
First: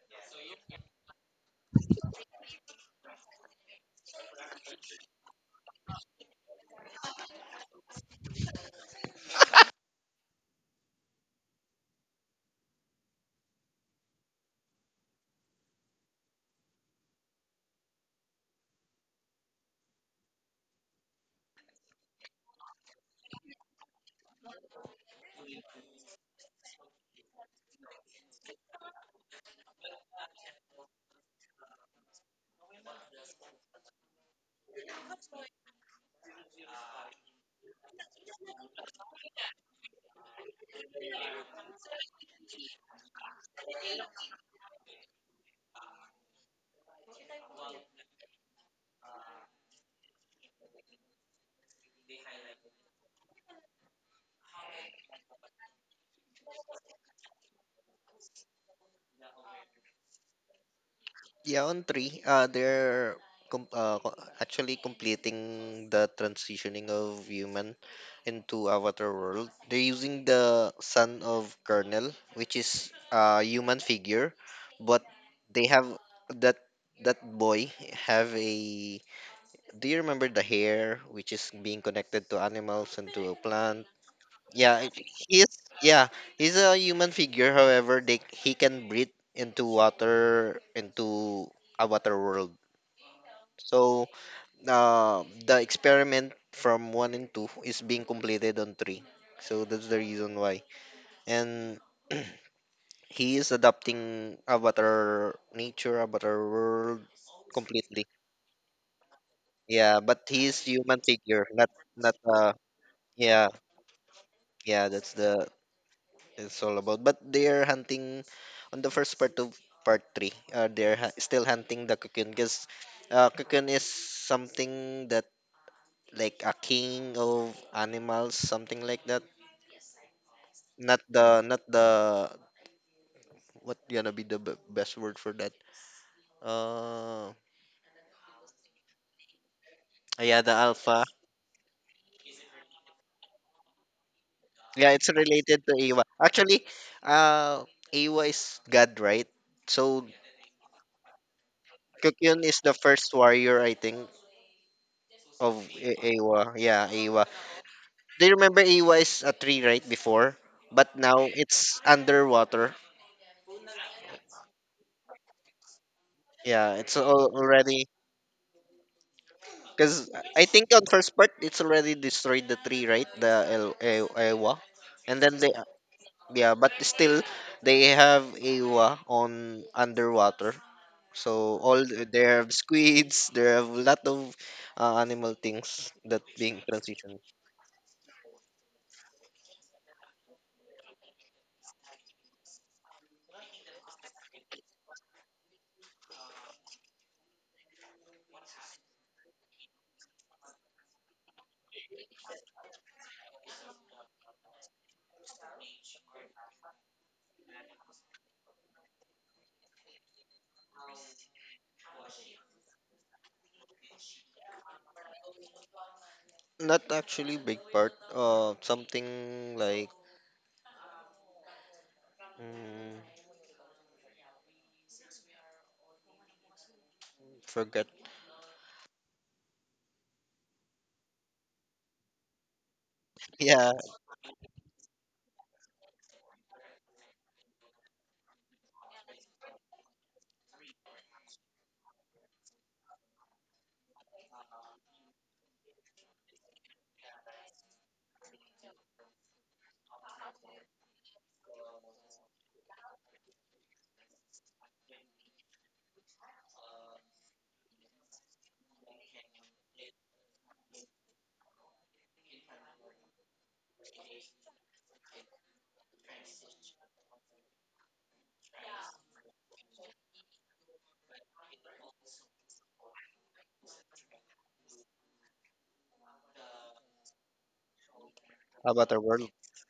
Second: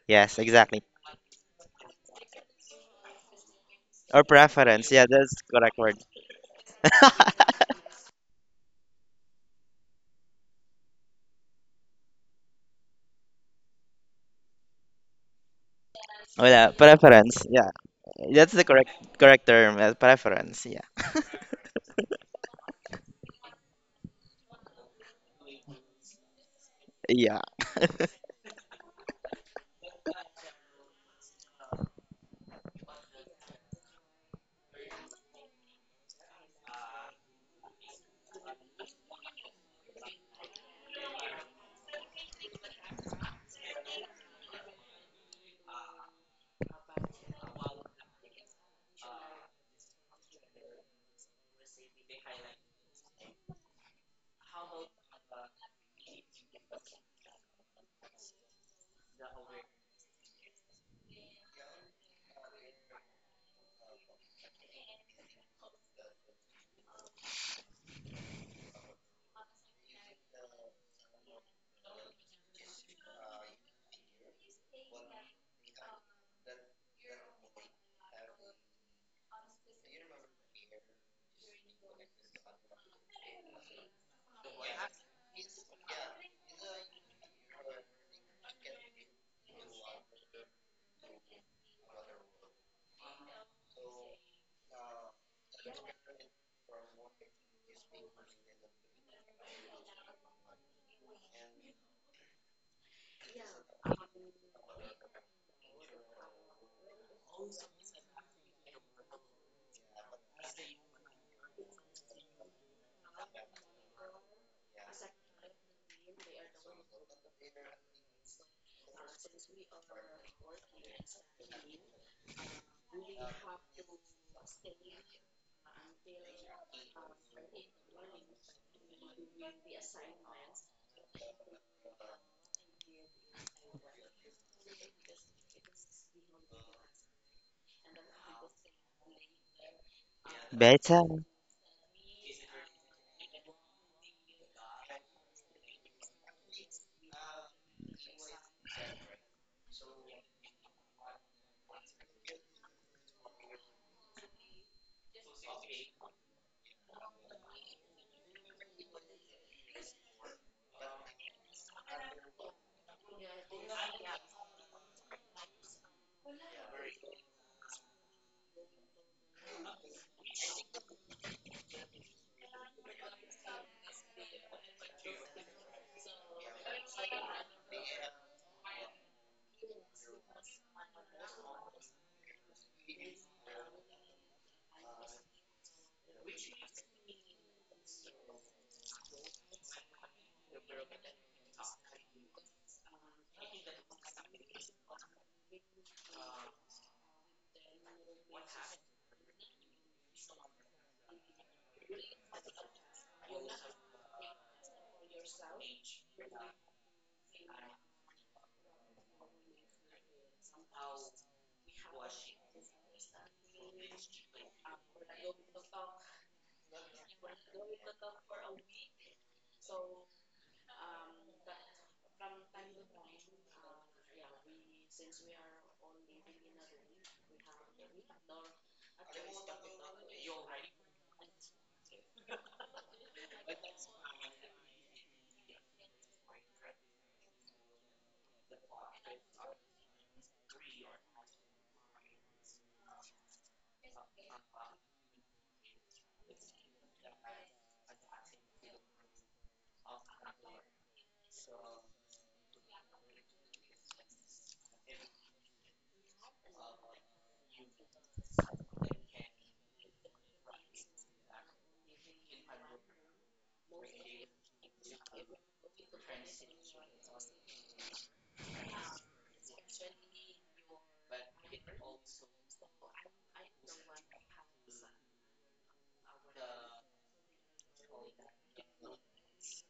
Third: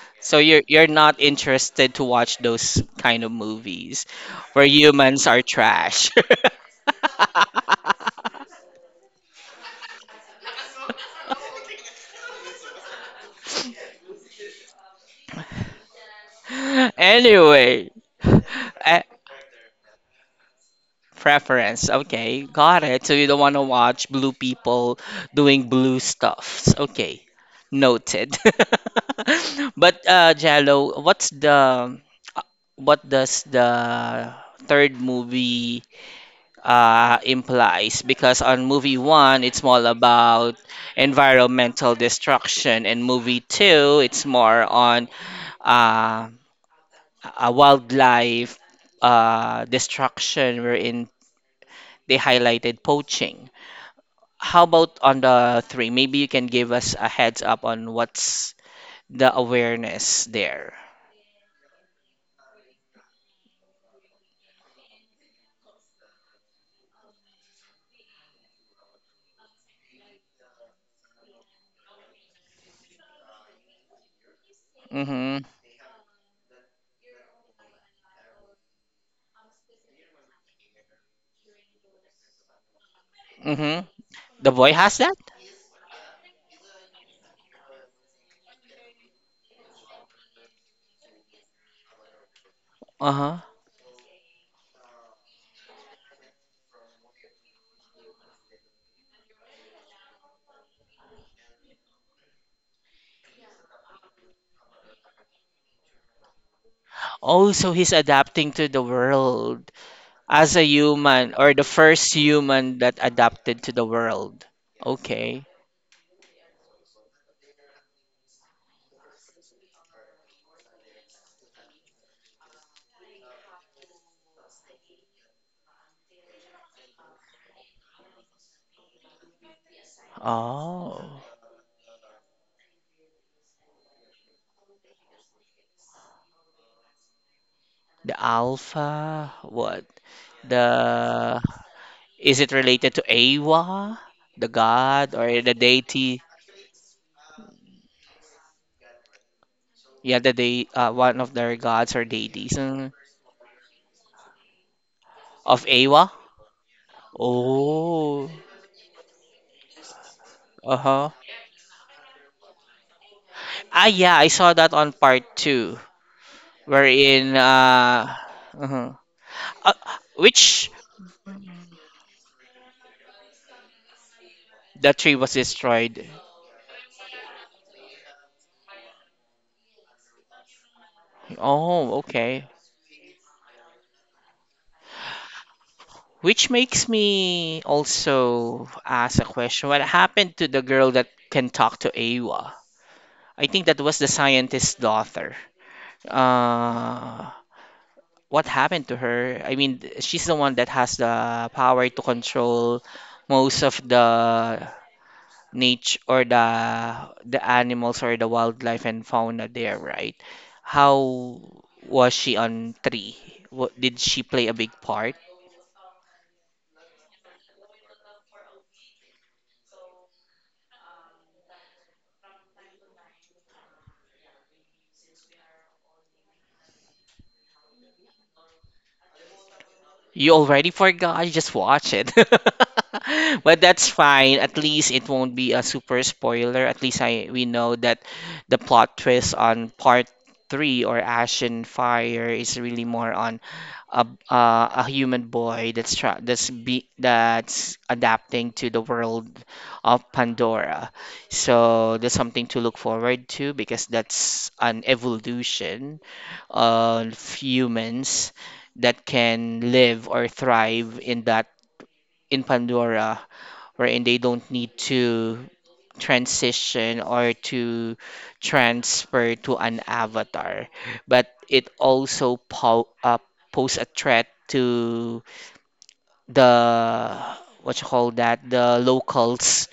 Yes, So you're exactly. you're not interested to watch those kind of movies Or where preference. Yeah, humans that's are correct word. trash. (laughs) (laughs) Oh yeah, preference. Yeah, Anyway, (laughs) that's the correct a- correct term. Preference. Yeah, Preference. Okay, got it. So you don't want to watch blue people doing blue stuffs. Okay, yeah. noted. (laughs) But Jello, what does the third movie implies? Because on movie 1, it's all about environmental destruction, and movie 2, it's more on uh, a wildlife destruction, wherein they highlighted poaching. How about on the three? Maybe you can give us a heads up on what's the awareness there. Yeah, on three, com uh, co- actually completing the transitioning of human into Avatar world. They're using the son of Colonel, which is a human figure, but Mm-hmm. they have that, that boy have a. Do you remember the hair, which is being connected to animals and to a Mm-hmm. plant? The boy Yeah, has if- that? he is. Yeah, he's a human figure. However, they, he can breathe into water, into a water world. Uh-huh. So, the experiment from one and two is being completed on three. So that's the reason why. And (clears throat) he is adapting avatar nature, avatar world Oh, so he's completely. adapting to the world Yeah, but as he's a human human figure, or the not first not uh. human that Yeah, adapted to the world. yeah. That's Okay. the, it's all about. But they're hunting on the first part of part three. They're still hunting the cocoon, because cocoon is something that like a king of animals, something like that. Oh, Not the, what gonna be the best word for that? Uh, the alpha, what? (tsk) yeah, the (laughs) Better. alpha. The Is it related to Awa, the Yeah, it's god or the related to Ewa. deity? Actually, uh, Ewa is God, right? So Yeah, the day one of their gods or Cocoon deities is the mm, first warrior, I think, of of Awa. Ewa. Yeah, Ewa. Do Oh, you remember A Y is a tree right before? But uh-huh. now it's underwater. Ah, yeah, I saw that on part 2, Yeah, it's wherein already, uh uh, because I which think on first part it's already destroyed the tree, right? The Awa, the tree and was then they, destroyed. yeah, but still they have Awa on underwater. So Oh, they okay. have squids, they have a lot of animal things that Which being makes transitioned. me also ask a question. What happened to the girl that can talk to Awa? I think that was the scientist's daughter. Uh, what happened to her. I mean, she's the one that has the power to control most of the nature or the animals or the wildlife and fauna there, right? How was she on tree? What, did she play a big part? Not actually big part. Something like mm, forget. You already forgot, just watch it. (laughs) But Yeah, that's fine. At least it won't be a super spoiler. At least I we know that the plot twist on part 3 or Ash and Fire is really more on a a human boy that's try that's be that's adapting to the world of Pandora. So there's something to look forward to because that's an evolution uh, humans that can live or thrive in that in Pandora, wherein they don't need to transition or to transfer to an avatar, but it also pose a threat to the what you call that the about our world. locals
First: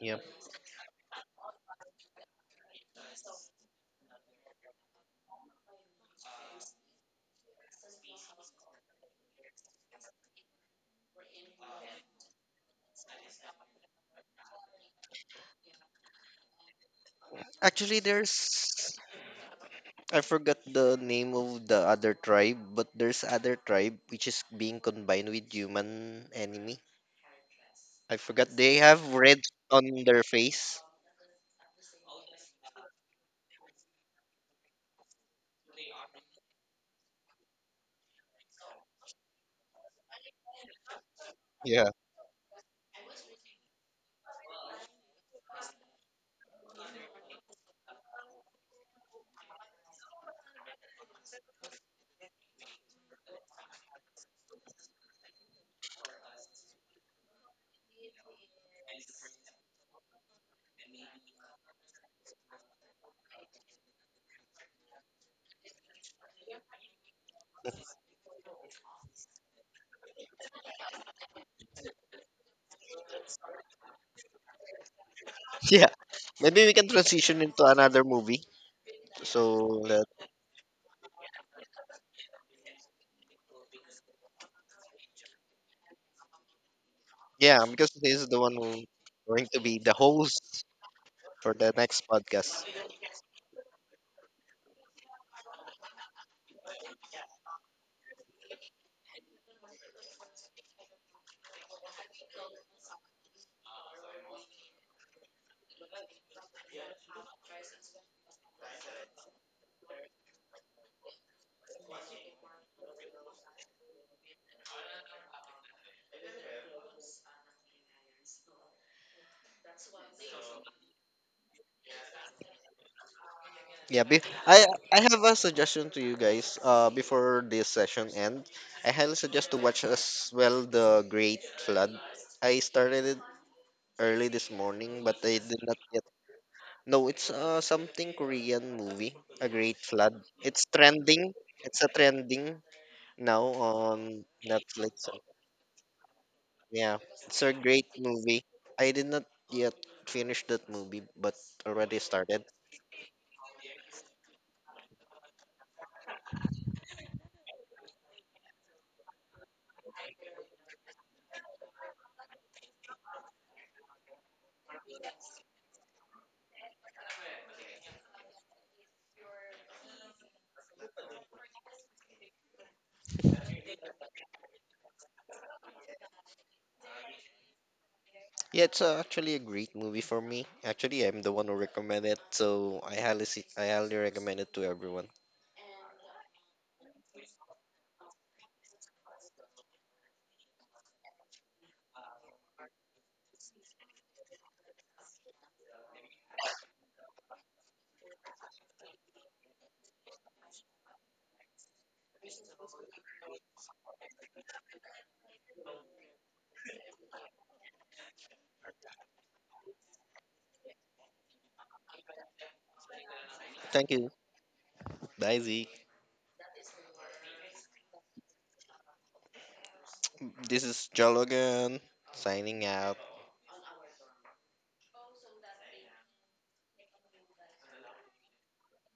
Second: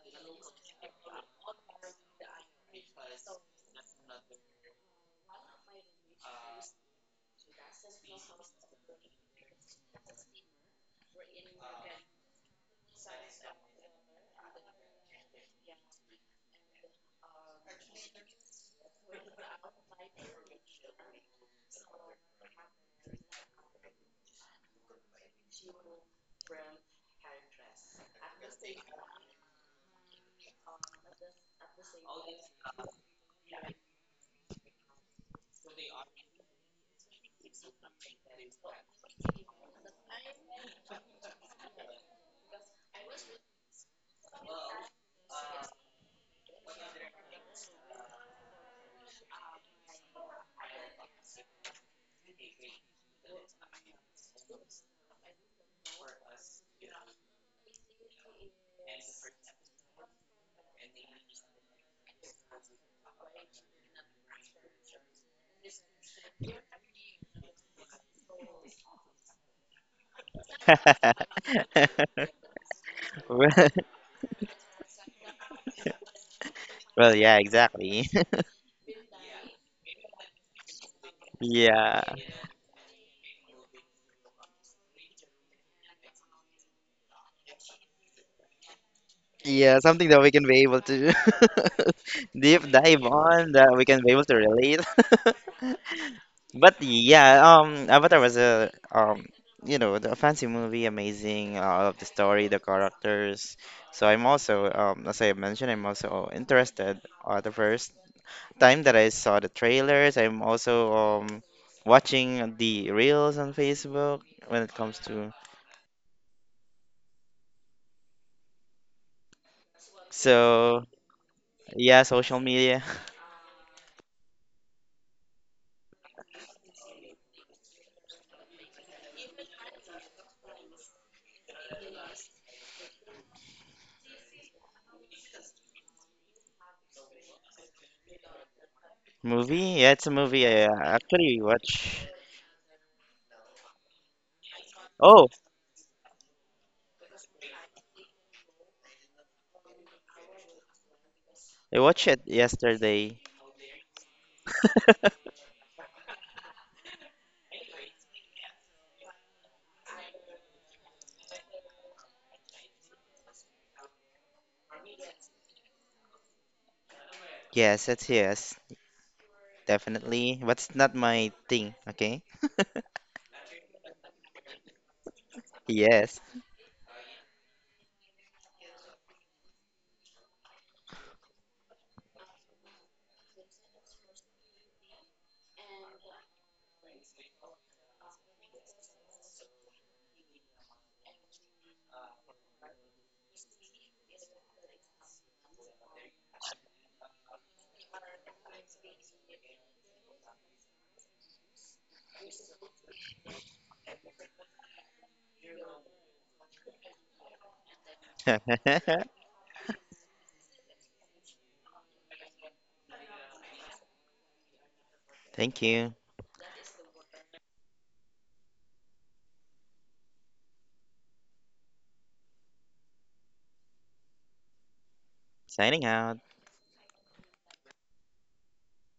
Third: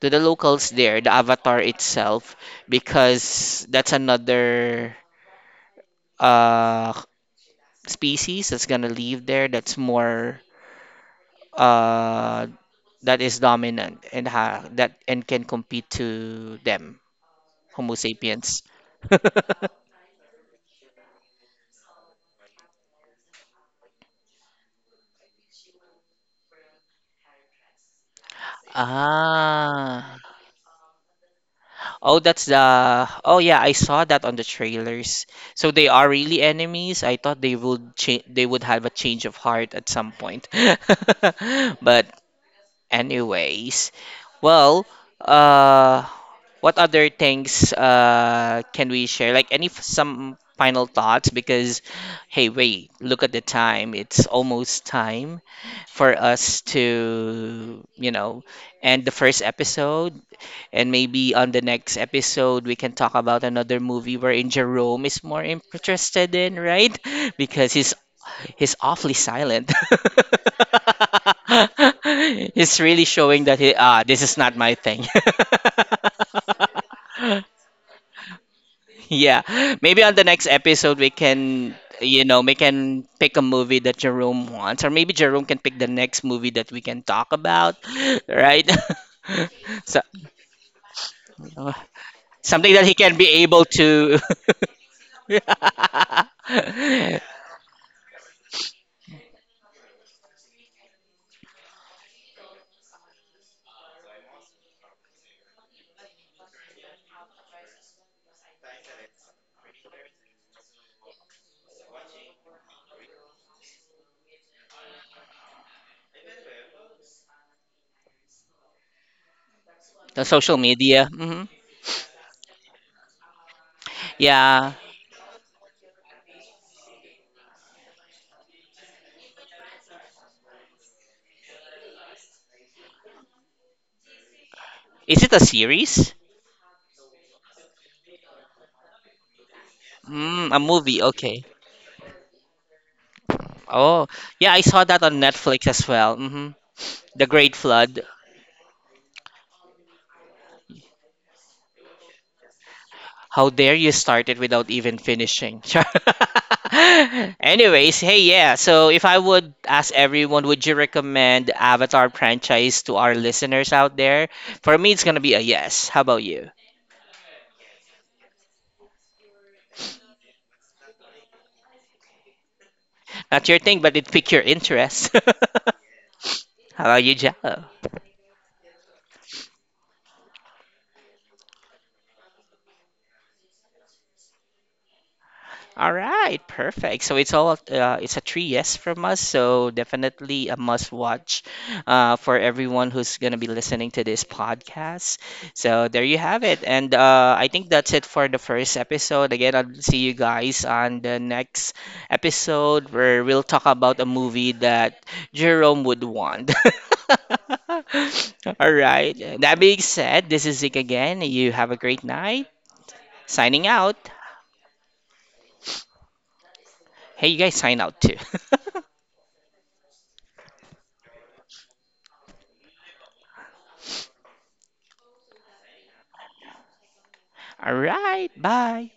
to the Yeah. locals there the avatar itself because that's another uh species that's gonna live there that's more uh that is dominant and ha that and can compete to them, Homo Actually, sapiens. (laughs) there's, I forgot the name of the other tribe, but there's other tribe which is being combined with human enemy. I forgot, they have red on Ah. their face. Oh, that's the. Oh, yeah, I saw that on the trailers. So they are really enemies. I thought they would they would have a change of heart at some point. (laughs) Yeah. But anyways, well, uh, what other things can we share? Like any some final thoughts? Because hey, wait, look at the time. It's almost time for us to, you know, end the first episode. And maybe on the next episode, we can talk about another movie wherein Jerome is more interested in, right? (laughs) Because he's awfully silent. (laughs) (laughs) He's really showing Well, that he (laughs) ah this is not my thing. (laughs) Yeah. Maybe we can well, yeah, transition (laughs) into another exactly. movie. (laughs) Yeah, So maybe that, on the next episode we can Yeah, you know we can pick a movie that Jerome wants, or maybe Jerome can pick the next movie that we can talk yeah, about, because this (laughs) is the one right? who's going to be yeah, (laughs) the so. something that we can be host able to for the next (laughs) deep podcast. Something that he dive can be on able that we can be to. able to relate. (laughs) (laughs) But The yeah, Avatar was a you know, the fancy movie, amazing. I love the story, the characters. So I'm also as I mentioned, I'm also interested at the first time that I saw the trailers, I'm also watching the reels on Facebook when it comes to social so media. Hmm. yeah, social media. Yeah, be- I Yeah. Have a suggestion to you guys. Before this session end, I highly suggest to watch as well the Great Flood. I started it early this morning, Is but it a I did not yet. series? No, it's something Korean movie, (laughs) A Movie. Great Yeah, it's a Flood. movie Mm, a I It's movie. trending. actually Okay. It's a watch. trending now Oh, on yeah. I saw that Netflix. on Oh, Netflix as well. Hmm. Yeah, The it's a Great great Flood. movie. I did not yet finish that movie, but I already watched it started. yesterday. How dare you start it without even (laughs) finishing? (laughs) Anyways, hey, yeah. So if I would ask everyone, would you recommend Avatar franchise to our listeners out there? For me, it's gonna be a yes. How about you? Yes, it's yes, definitely, but it's not my thing. Okay. Not your thing, but it piqued your interest. Yes. (laughs) How about you, Jal? Yeah, it's actually a great movie for me. Actually, I'm the one who recommended it, so I highly, I highly recommend it to everyone. All right, perfect. So it's all it's a three yes from us. So definitely a must watch for everyone who's gonna be listening to this podcast. So there you have it, and I think that's it for the first episode. Again, I'll see you guys on the next episode where we'll talk about a movie that Jerome would want. (laughs) All (laughs) right. That being said, this is Zeke again. You have a great night. Signing Thank out. you. Bye, Thank Z. you. Hey, you guys sign out too. (laughs) This is Jologan signing out. Signing out. "All right, bye!"